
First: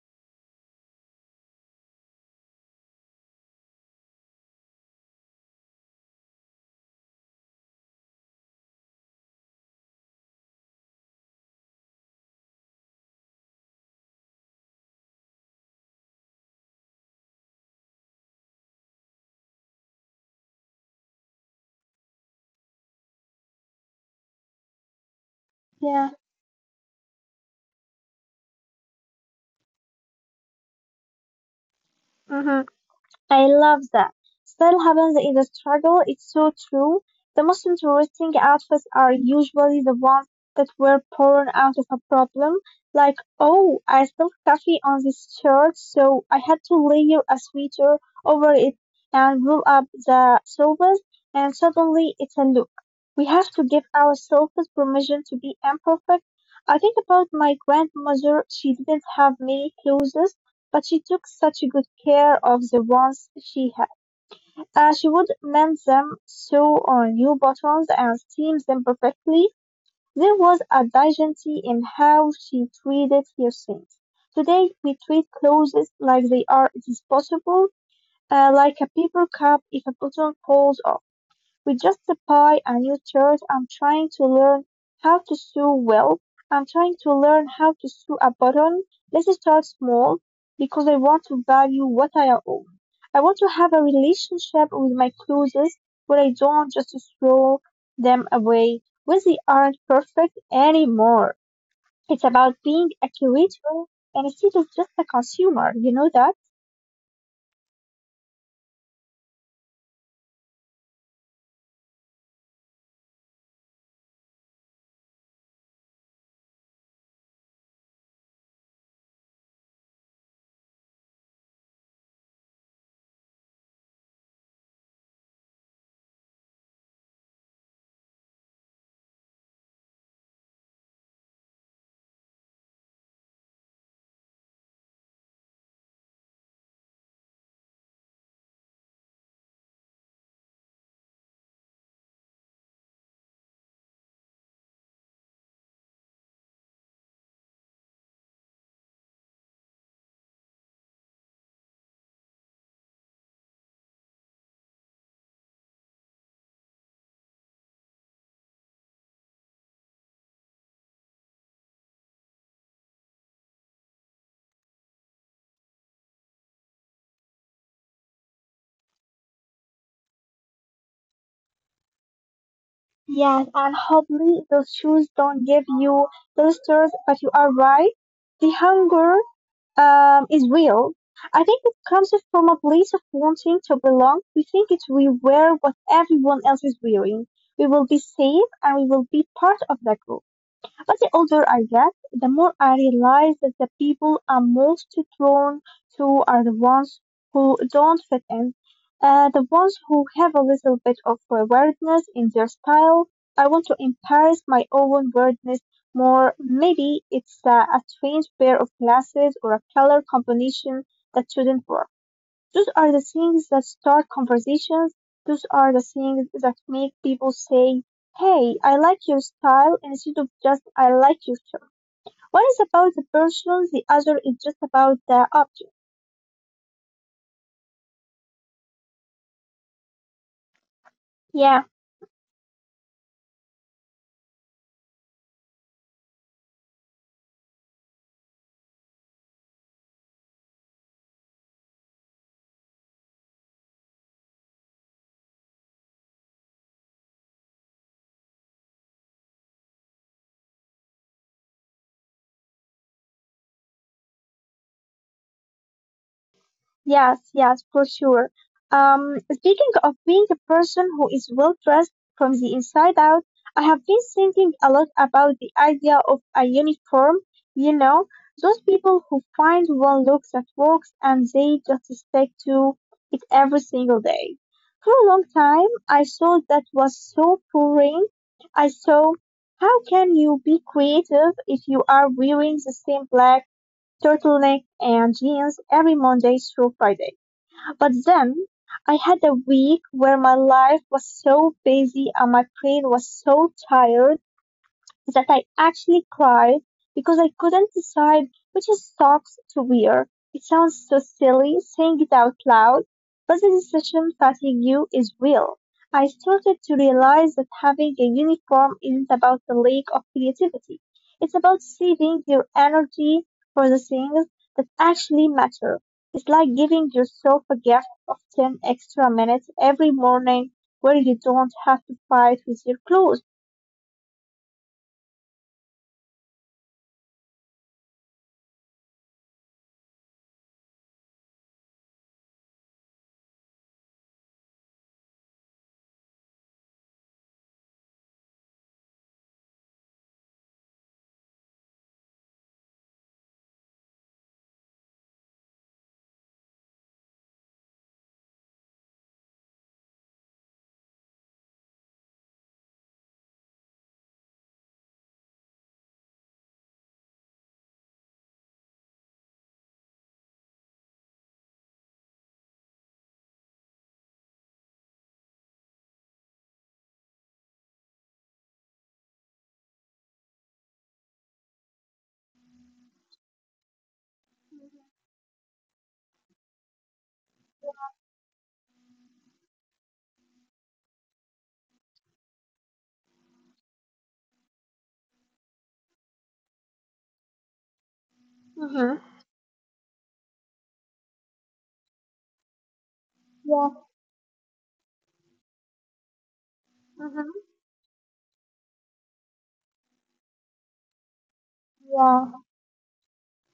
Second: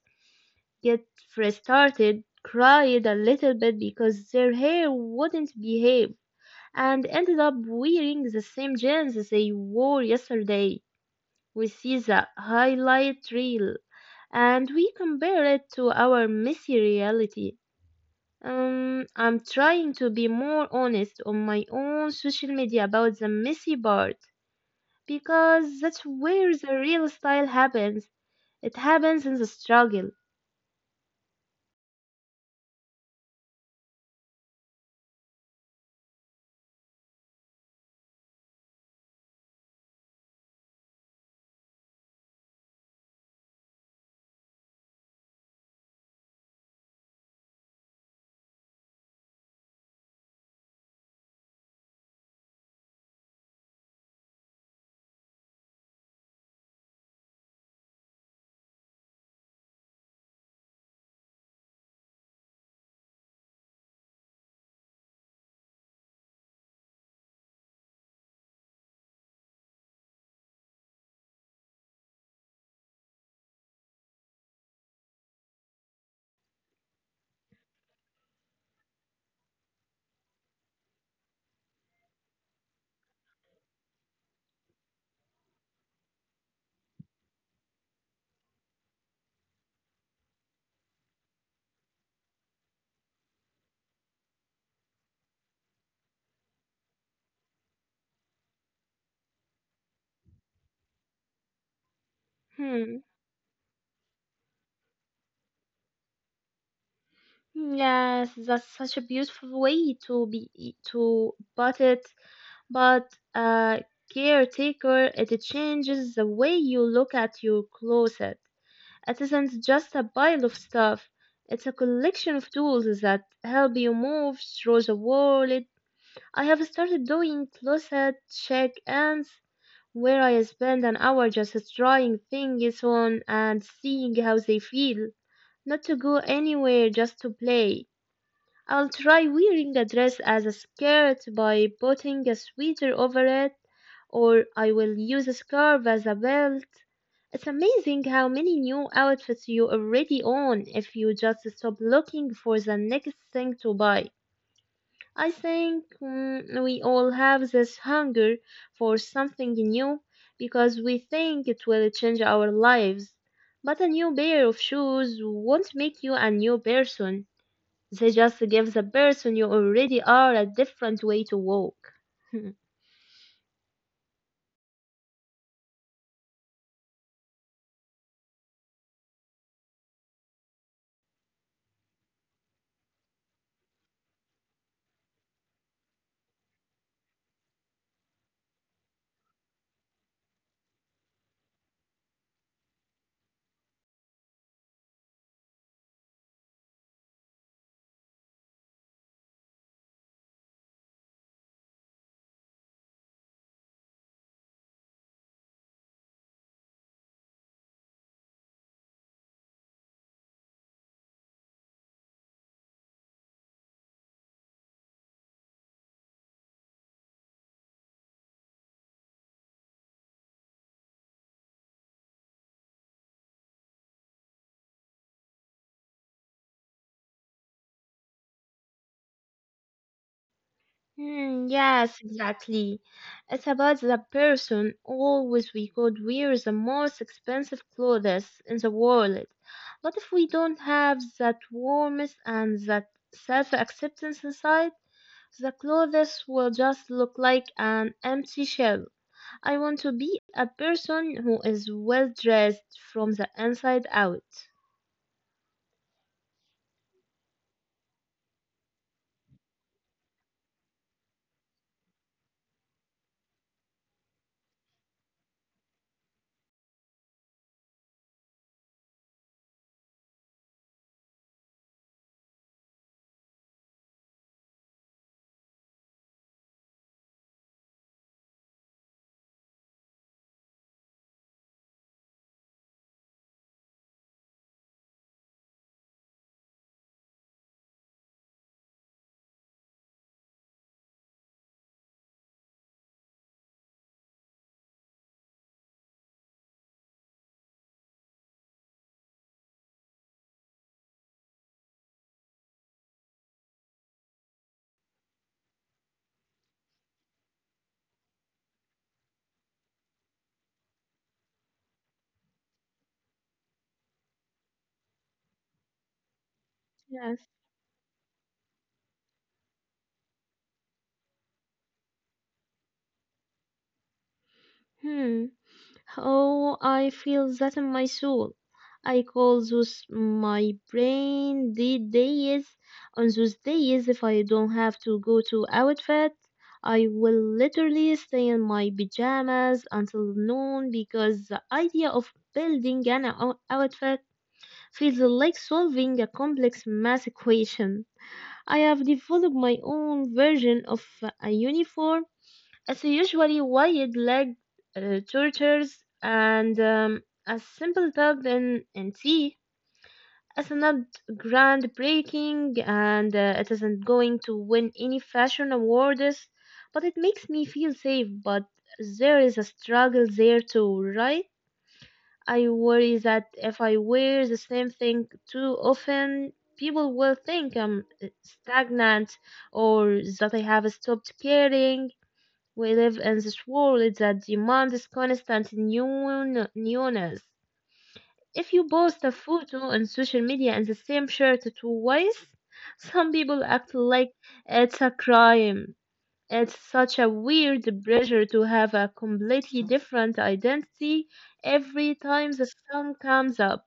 get restarted, cried a little bit because their hair wouldn't behave, and ended up wearing the same jeans they wore yesterday. We see the highlight reel and we compare it to our messy reality. Um, I'm trying to be more honest on my own social media about the messy part because that's
Yeah.
where the real style happens. It happens in the struggle.
Mm-hmm. I love that. Style happens in the struggle. It's so true. The most interesting outfits are usually the ones that were born out of a problem. Like, oh, I spilled coffee on this shirt, so I had to layer a sweater over it and roll up the shoulders, and suddenly it's a look. We have to give ourselves permission to be imperfect. I think about my grandmother. She didn't have many clothes, but she took such good care of the ones she had. Uh, she would mend them, sew on new buttons, and steam them perfectly. There was a dignity in how she treated her things. Today, we treat clothes like they are disposable, uh, like a paper cup. If a button falls off with just a pie and new shirt. I'm trying to learn how to sew well. I'm trying to learn how to sew a button. Let's start small because I want to value what I own. I want to have a relationship with my clothes where I don't just throw them away when they aren't perfect anymore. It's about being
Hmm.
a curator and instead of just a consumer. You know that?
Yes, that's such a beautiful way to be to put it, but uh, caretaker, it changes the way you look at your closet. It isn't just a pile of stuff, it's a collection of tools that help you move through the world. I have started doing closet check-ins where I spend an hour just trying things on and seeing how they feel. Not to go anywhere, just to play. I'll try wearing a dress as a skirt by putting a sweater over it, or I will use a scarf as a belt. It's amazing how many new outfits you already own if you just stop looking for the next thing to buy. I think mm, we all have this hunger for something new because we think it will change our lives. But a new pair of shoes won't make you a new person. They just give the person you already are a different way to walk.
Yes, and hopefully those shoes don't give you those thirst, but you are right. The hunger um, is real. I think it comes from a place of wanting to belong. We think if we wear what everyone else is wearing, we will be safe and we will be part of the group. But the older I get, the more I realize that the people I'm most drawn to are the ones who don't fit in, uh, the ones who have a little bit of uh, weirdness in their style. I want to embrace my own weirdness more. Maybe it's uh, a strange pair of glasses or a color combination that shouldn't work. Those are the things that start conversations. Those are the things that make people say, "Hey, I like your style," instead of just, "I like your shirt." One is about the person, the other is just about the object.
Hmm,
Yeah.
yes, exactly. It's about the person always we could wear the most expensive clothes in the world. But if we don't have that warmth and that self acceptance inside, the clothes will just look like an empty shell. I want to be a person who is well dressed from the inside out.
Yes, yes, for sure. Um, speaking of being a person who is well dressed from the inside out, I have been thinking a lot about the idea of a uniform. You know, those people who find one look that works and they just stick to it every single day. For a long time, I thought that was so boring. I thought, how can you be creative if you are wearing the same black turtleneck and jeans every Monday through Friday? But then I had a week where my life was so busy and my brain was so tired that I actually cried because I couldn't decide which socks to wear. It sounds so silly saying it out loud, but the decision fatigue you is real. I started to realize that having a uniform isn't about the lack of creativity. It's about saving your energy for the things that actually matter. It's like giving
Yes.
yourself a gift of ten extra minutes every morning where you don't have to fight with your clothes.
Hmm. Oh, I feel that in my soul. I call those my brain the days. On those days, if I don't have to go to outfit, I will literally stay in my pajamas until noon because the idea of building an ou- outfit feels like solving a complex math equation. I have developed my own version of a uniform. It's usually wide-legged uh, tortoise and um, a simple tub in, in tea. It's not groundbreaking and uh, it isn't going to win any fashion awards, but it makes me feel safe. But there is a struggle there too, right? I worry that if I wear the same thing too often, people will think I'm uh, stagnant or that I have stopped caring. We live in this world that demands constant new newness. If you post a
Mm-hmm.
photo on social media and the same shirt twice, some people act
Yeah.
like it's a crime. It's such a
嗯哼，
weird pressure to have a completely different identity every
有。
time the sun comes up.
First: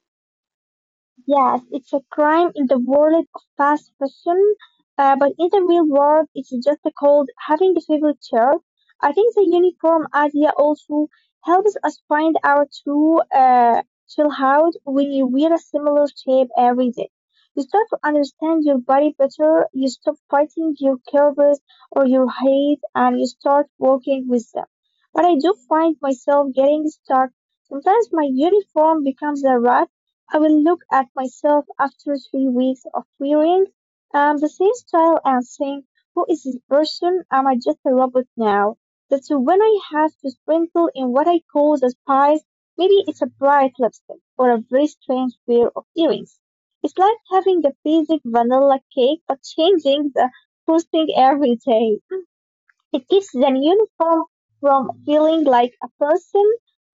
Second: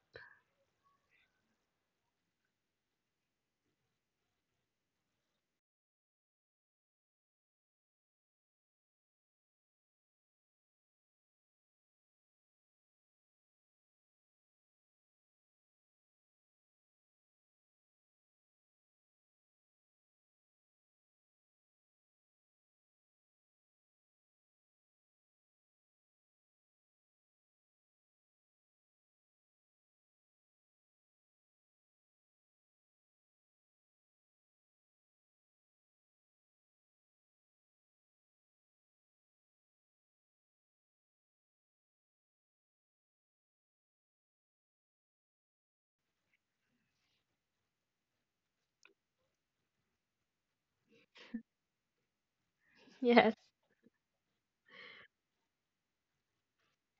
Yes, it's a crime in the world of fast fashion, uh, but in the real world, it's just called having a favorite shirt. I think the uniform idea also helps us find our true uh, chill out. When you wear a similar shape every day, you start to understand your body better, you stop fighting your curves or your height, and you start working with them. But I do find myself getting stuck. Sometimes my uniform becomes a rat. I will look at myself after three weeks of wearing um, the same style and think, who is this person? Am I just a robot now? That's when I have to sprinkle in what I call the spice. Maybe it's a bright lipstick or a very strange pair of earrings. It's like having a basic vanilla cake but changing the frosting every day. It keeps
Yes.
the uniform from feeling like a person.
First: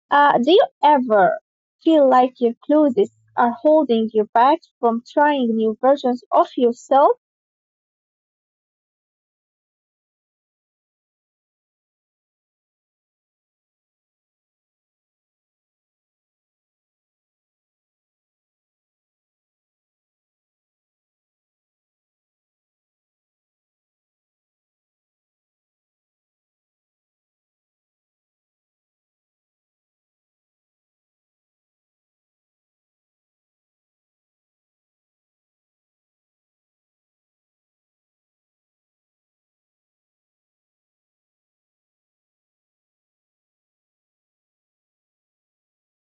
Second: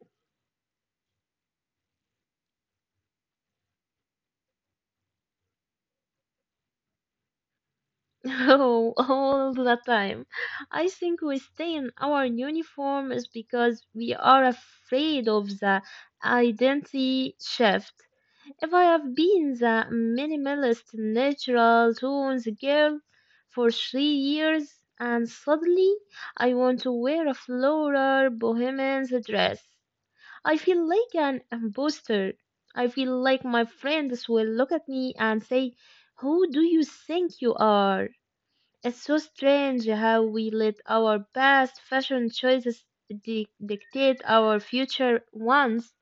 uh, Do you ever feel like your clothes are holding you back from trying new versions of yourself?
Oh, all the time. I think we stay in our uniform is because we are afraid of the identity shift. If I have been the minimalist natural tones girl for three years and suddenly I want to wear a floral bohemian's dress, I feel like an imposter. I feel like my friends will look at me and say, Who do you think you are? It's so strange how we let our past fashion choices di- dictate our future ones.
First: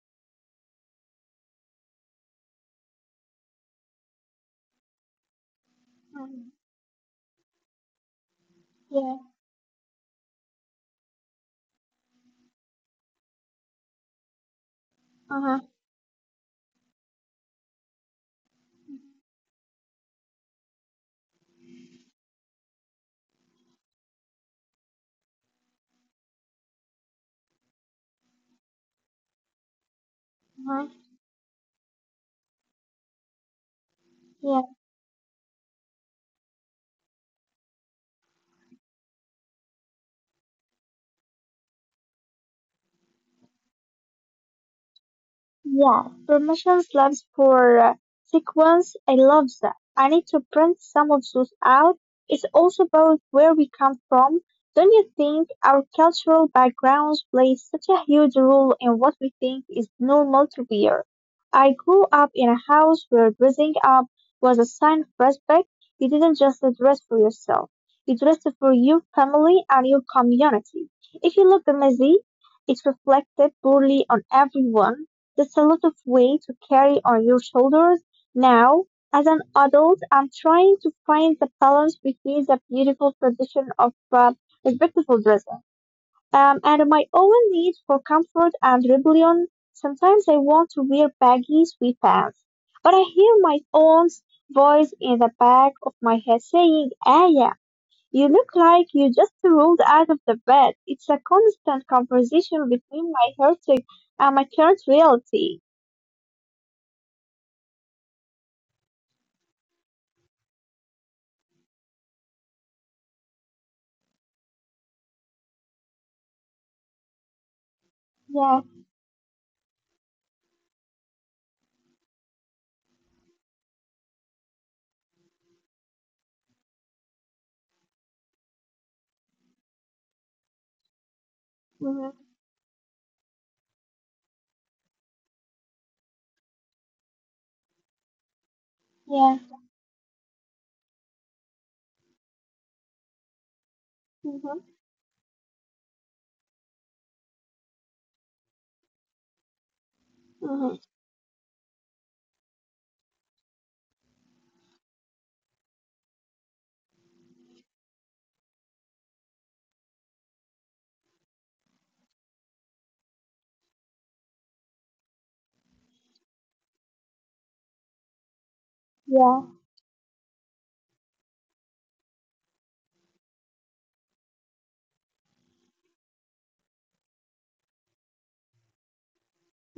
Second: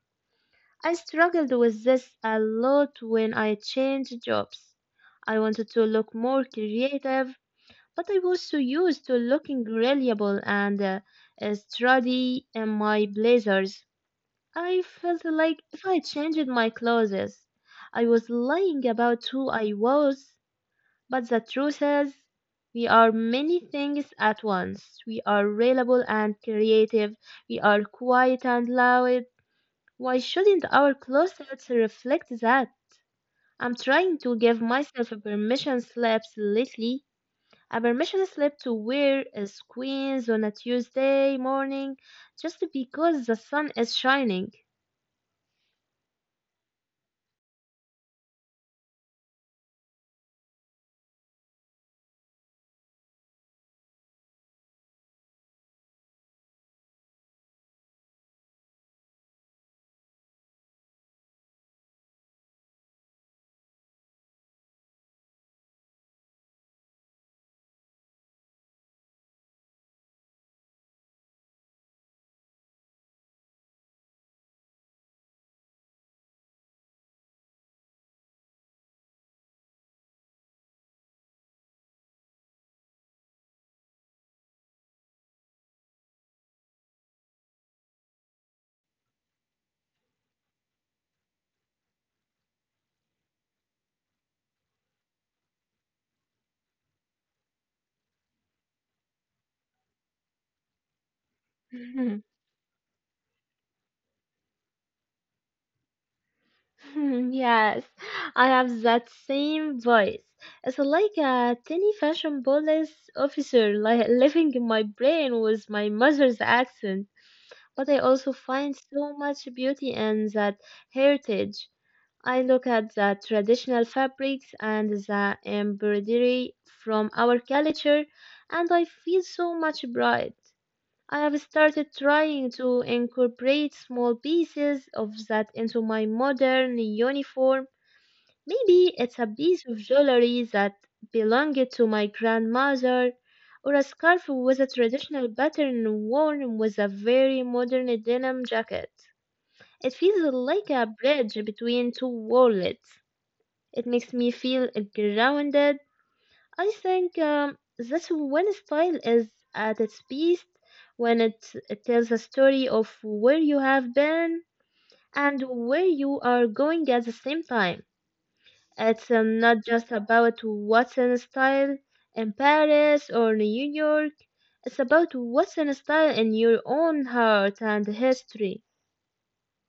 I struggled with this a lot when I changed jobs. I wanted to look more
Mhm.
creative, but I was so used to
Yeah.
looking reliable and uh, uh, sturdy in my blazers. I felt
Uh-huh.
like if I changed my clothes, I was lying about who I was. But the truth is, we are many things at once. We are reliable and creative. We are quiet and loud. Why shouldn't
Uh-huh.
our closets reflect that? I'm trying to give myself a permission slip lately. A permission slip to wear a squeeze on a Tuesday morning just because the sun is shining.
Yeah, permission slips for uh, sequence. I love that. I need to print some of those out. It's also about where we come from. Don't you think our cultural backgrounds play such a huge role in what we think is normal to wear? I grew up in a house where dressing up was a sign of respect. You didn't just dress for yourself. You dressed for your family and your community. If you looked messy, it reflected poorly on everyone. That's a lot of weight to carry on your shoulders. Now, as an adult, I'm trying to find the balance between the beautiful tradition of uh, respectful dressing um, and my own need for comfort and rebellion. Sometimes I want to wear baggy sweatpants, but I hear my own voice in the back of my head saying, "Aya, you look like you just rolled out of the bed." It's a constant conversation between my heritage and my current reality.
Hmm, yes, I have that same voice. It's like a tiny fashion police officer, like living in my brain with my mother's accent. But I also
Yeah.
find so much beauty in that heritage. I look at the traditional fabrics and the embroidery from our culture, and I feel so much pride. I have started
Mhm.
trying to incorporate small pieces of that into my modern uniform. Maybe it's a
Yes.
piece of jewelry that belonged to my grandmother, or a scarf
Mhm.
with a traditional pattern worn with a very modern denim jacket. It feels like
Mhm.
a bridge between two worlds. It makes me feel grounded. I think um, that's when style is at its best, when it, it tells a story of where you have been and where you are going at the same time. It's um,
Yeah.
not just about what's in style in Paris or New York. It's about what's in style in your own heart and history.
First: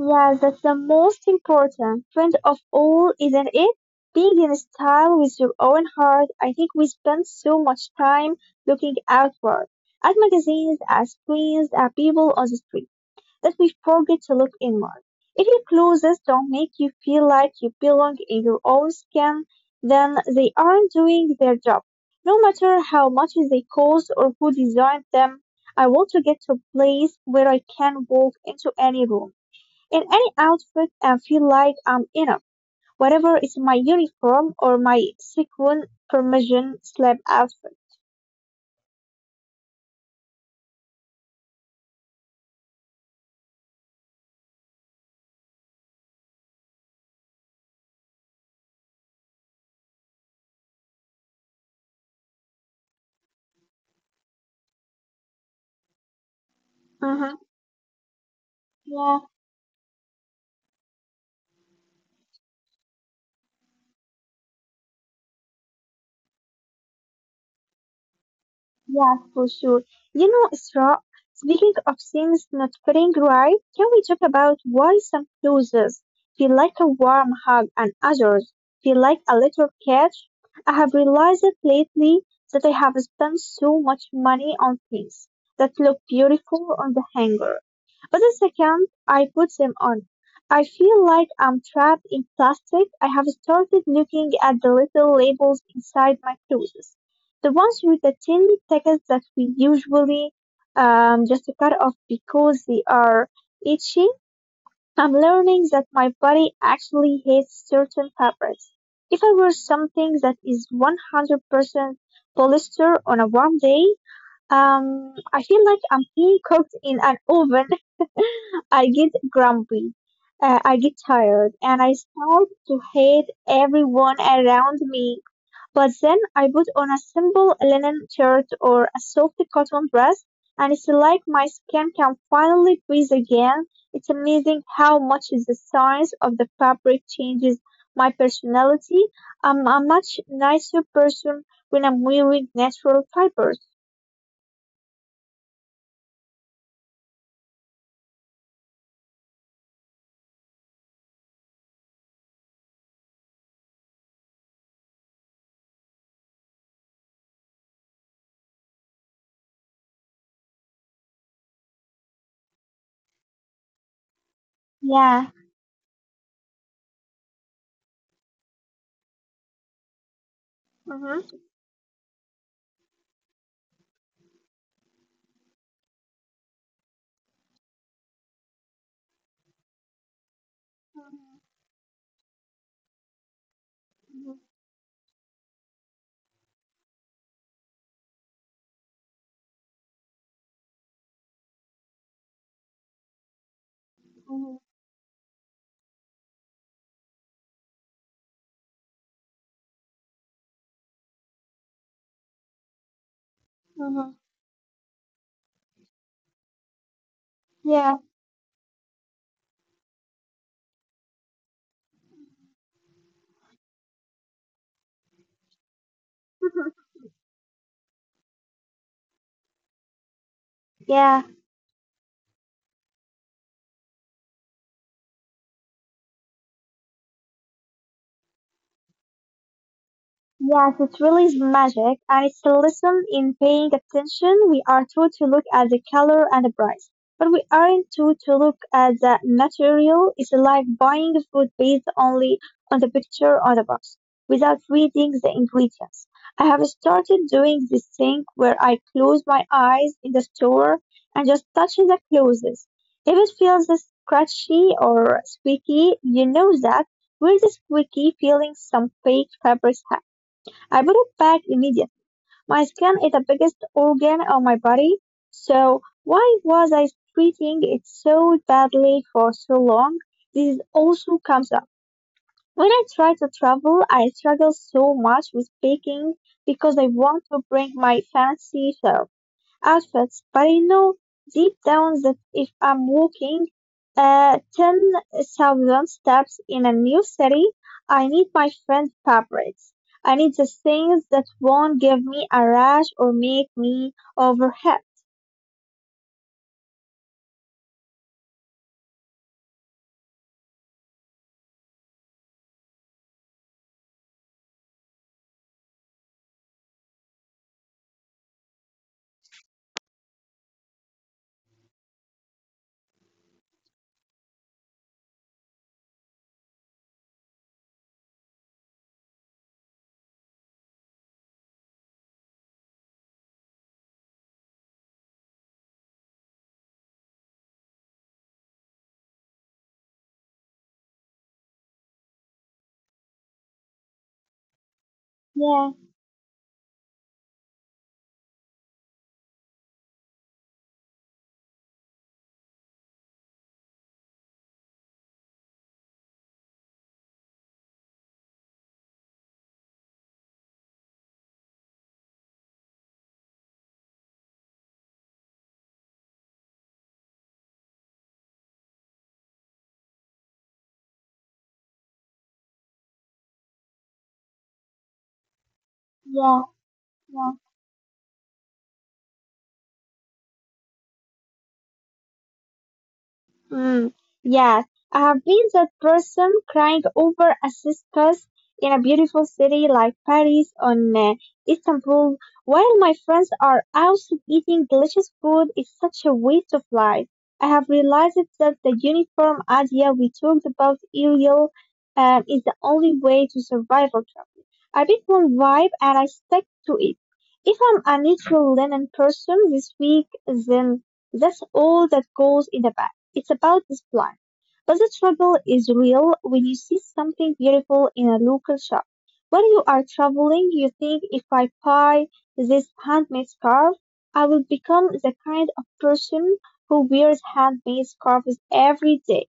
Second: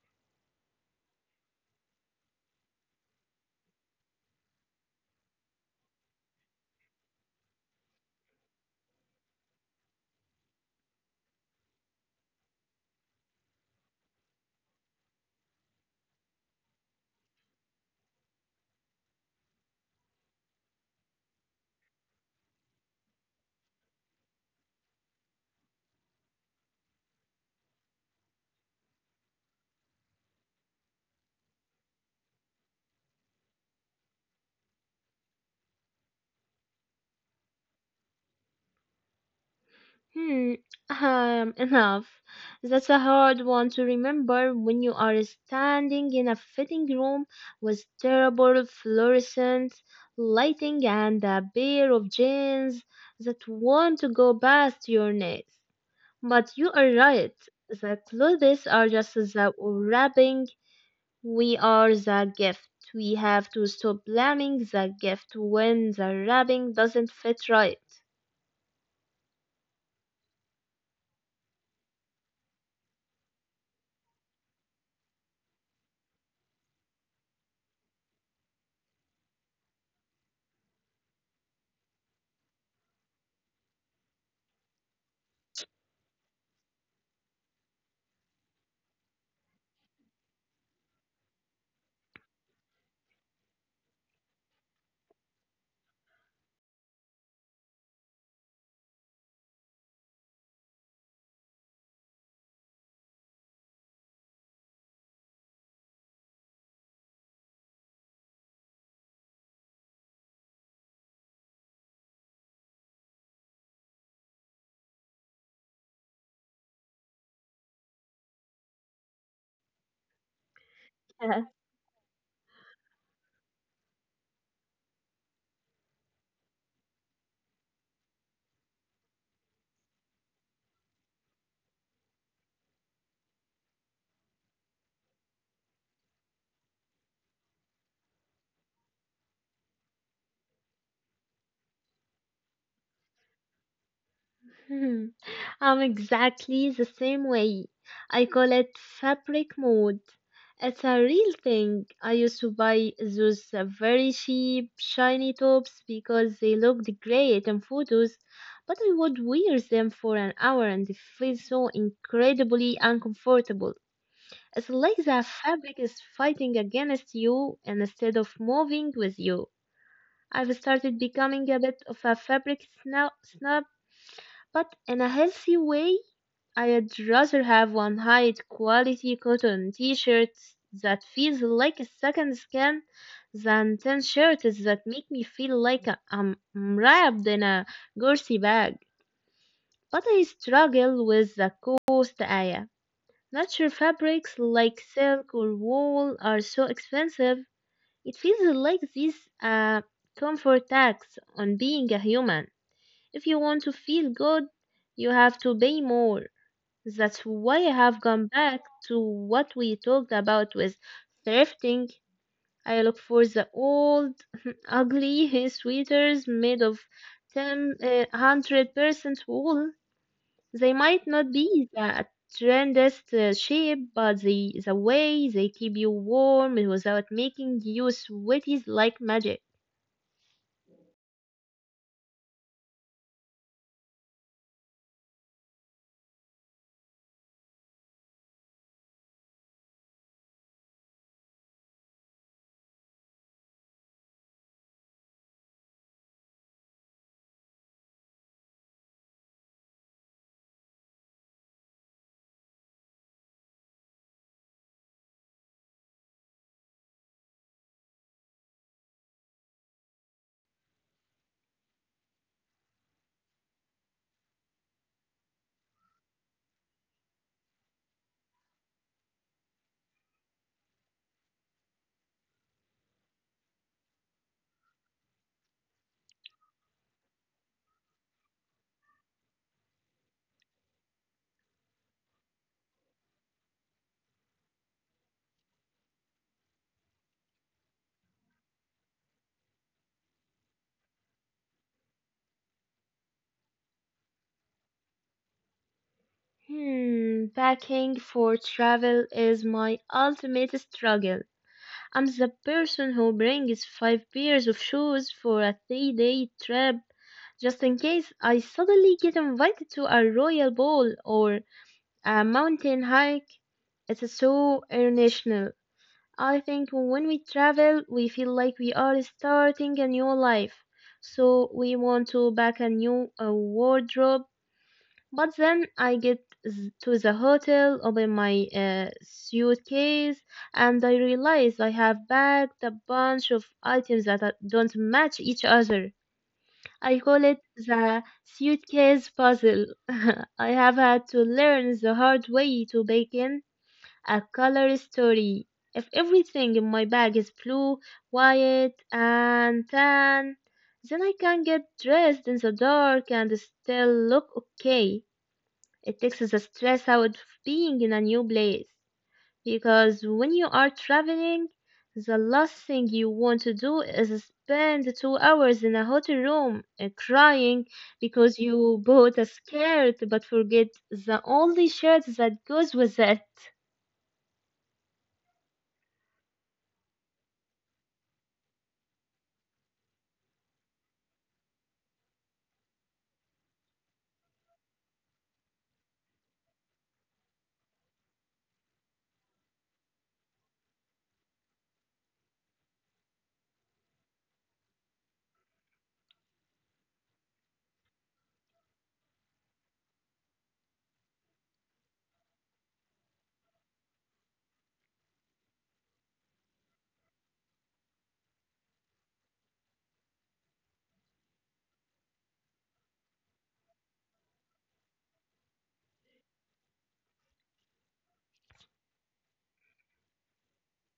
Yeah. That's the most important. Friend of all, isn't it? Being in style with your own heart. I think we spend so much time looking outward at magazines, at screens, at people on the street, that we forget to look inward. If your clothes don't make you feel like you belong in your own skin, then they aren't doing their job, no matter how much they cost or who designed them. I want to get to a place where I can walk into any room, in any outfit, and feel like I'm enough, whatever is my uniform or my sequin permission slab outfit.
Hmm, um, enough. That's a hard one to remember when you are standing in a fitting room with terrible fluorescent lighting and a pair of jeans that want to go past your knees. But you are right.
Mm-hmm.
The clothes are just the wrapping. We are the gift. We have to stop blaming the gift when the wrapping doesn't fit right.
Yeah, for sure. You know, Isra, speaking of things not feeling right, can we talk about why some clothes feel like a warm hug and others feel like a little catch? I have realized it lately that I have spent so much money on things that look beautiful on the hanger, but the second I put them on, I feel like I'm trapped in plastic. I have started looking at the little labels inside my clothes, the ones with the tiny tickets that we usually um, just cut off because they are itchy. I'm learning that my body actually hates certain fabrics. If I wear something that is one hundred percent polyester on a warm day, um, I feel like I'm being cooked in an oven. I get grumpy, uh, I get tired, and I start to hate everyone around me. But then I put on a simple linen shirt or a soft cotton dress, and it's like my skin can finally breathe again. It's amazing how much the science of the fabric changes my personality. I'm a much nicer person when I'm wearing natural fibers.
Hmm, I'm exactly the same way. I call it fabric mode. It's a real thing. I used to buy those uh, very cheap, shiny tops because they looked great in photos, but I would wear them for an hour and they feel so incredibly uncomfortable. It's like the
Yeah.
fabric is fighting against you instead of moving with you. I've started
Mm-hmm.
becoming a bit of a fabric snob, snob but in a healthy way. I'd rather have one high quality cotton t-shirt that
Mm-hmm.
feels like a second skin than ten shirts that make me feel like I'm wrapped in a gorsey bag. But I struggle with the cost, Aya. Natural fabrics
Mm-hmm. Mm-hmm.
like silk or wool are so expensive. It feels like this uh, comfort tax on being a human. If you want to feel
Mm-hmm.
good, you have to pay more. That's why I have
Yeah.
gone back to what we talked about with thrifting. I look for the old, ugly sweaters made of
Mm-hmm.
ten, uh, one hundred percent wool. They might not
Yeah.
be the trendiest uh, shape, but the, the way they keep you warm without making you sweaty is like magic.
Yes, it really is magic, and it's a lesson in paying attention. We are taught to look at the color and the price, but we aren't taught to look at the material. It's like buying food based only on the picture on the box, without reading the ingredients. I have started doing this thing where I close my eyes in the store and just touch the clothes. If it feels scratchy or squeaky, you know that we're the squeaky feeling some fake fabrics, I put it back immediately. My skin is the biggest organ of my body, so why was I treating it so badly for so long? This also comes up when I try to travel. I struggle so much with baking because I want to bring my fancy self outfits, but I know deep down that if I'm walking uh, ten thousand steps in a new city, I need my friend's fabrics. I need the things that won't give me a rash or make me overheat.
Hmm, packing for travel is my ultimate struggle. I'm the person who brings five pairs of shoes for a three day trip just in case I suddenly get invited to a royal ball or a mountain hike. It's so international. I think when we travel, we feel like we are starting a new life. So we want to pack a new uh, wardrobe, but then I get z- to the hotel, open my uh, suitcase, and I realize I have packed a bunch of items that are- don't match each other.
Yeah,
I call it the suitcase puzzle. I have had to learn the hard way to bake in a color story. If everything in my bag is blue, white, and tan, then I can get dressed in the dark and still look okay. It takes the stress out of being in a new place. Because when you are traveling, the last thing you want to do is spend two hours in a hotel room uh, crying
yeah,
because you
yeah.
bought a skirt but forget the only shirt that goes with it.
Mm, yes, I have been that person crying over a cistern in a beautiful city like Paris or uh, Istanbul, while my friends are out eating delicious food. It's such a waste of life. I have realized that the uniform idea we talked about earlier um, is the only way to survive or travel. I pick one vibe and I stick to it. If I'm a neutral linen person this week, then that's all that goes in the bag. It's about display. But the trouble is real when you see something beautiful in a local shop. When you are traveling, you think, if I buy this handmade scarf, I will become the kind of person who wears handmade scarves every day.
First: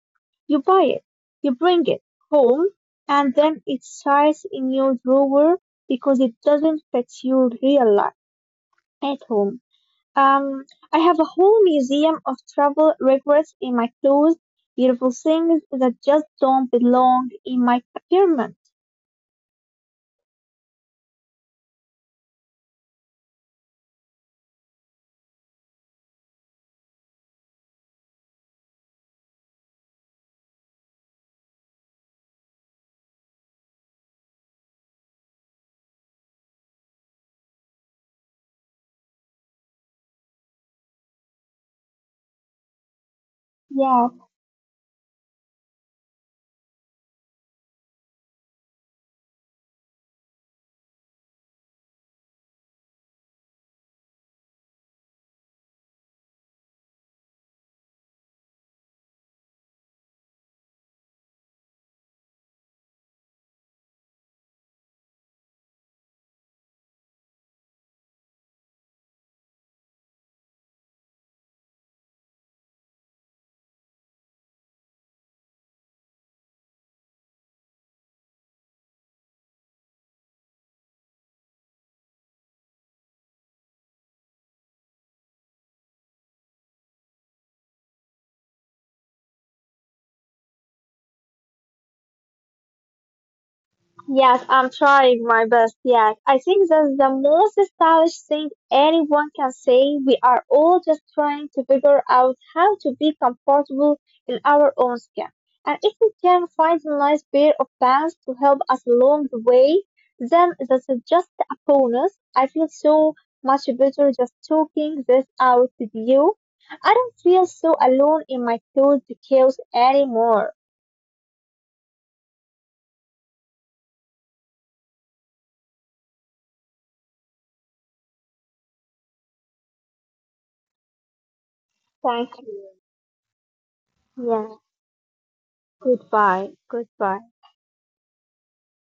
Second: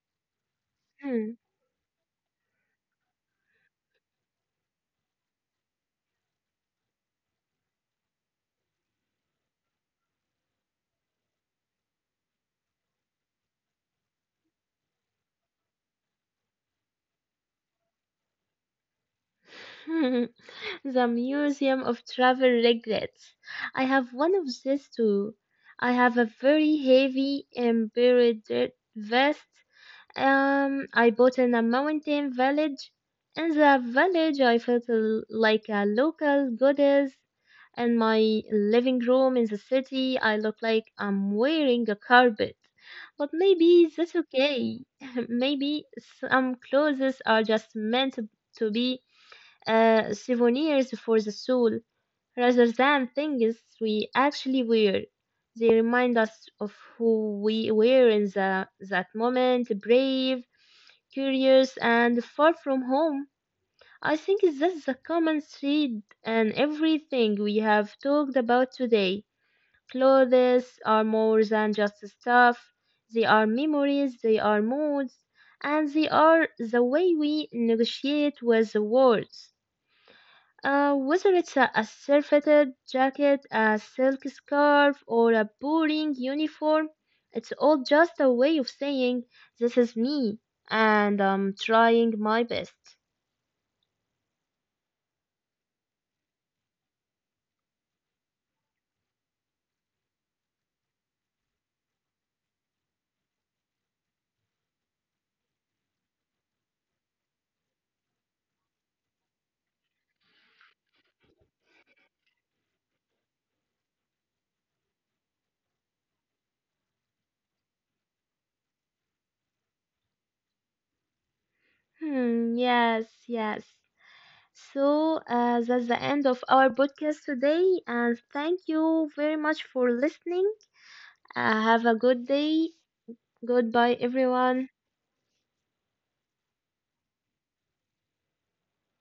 You buy it,
Hmm.
you bring it home, and then it sits in your drawer because it doesn't fit your real life at home. Um, I have a whole museum of travel regrets in my clothes, beautiful things that just don't belong in my apartment.
the Museum of Travel Regrets. I have one of these too. I have a very heavy embroidered vest. Um, I bought in a mountain village. In the village, I felt l- like a local goddess. In my living room in the city, I look like I'm wearing a carpet. But maybe
Yeah.
that's okay. maybe some clothes are just meant to to be uh, souvenirs for the soul rather than things we actually wear. They remind us of who we were in the, that moment, brave, curious, and far from home. I think that's the common thread in everything we have talked about today. Clothes are more than just stuff, they are memories, they are moods, and they are the way we negotiate with the world. Uh, whether it's a, a surfeited jacket, a silk scarf, or a boring uniform, it's all just a way of saying, This is me, and I'm trying my best.
Yes, I'm trying my best. Yes, I think that's the most stylish thing anyone can say. We are all just trying to figure out how to be comfortable in our own skin. And if we can find a nice pair of pants to help us along the way, then that's just a bonus. I feel so much better just talking this out with you. I don't feel so alone in my clothes chaos anymore.
Hmm, yes, yes. So, uh, that's the end of our podcast today, and thank you very much for listening. Uh, have a good
Thank
day.
you.
Goodbye,
Yeah.
everyone.
Goodbye. Goodbye.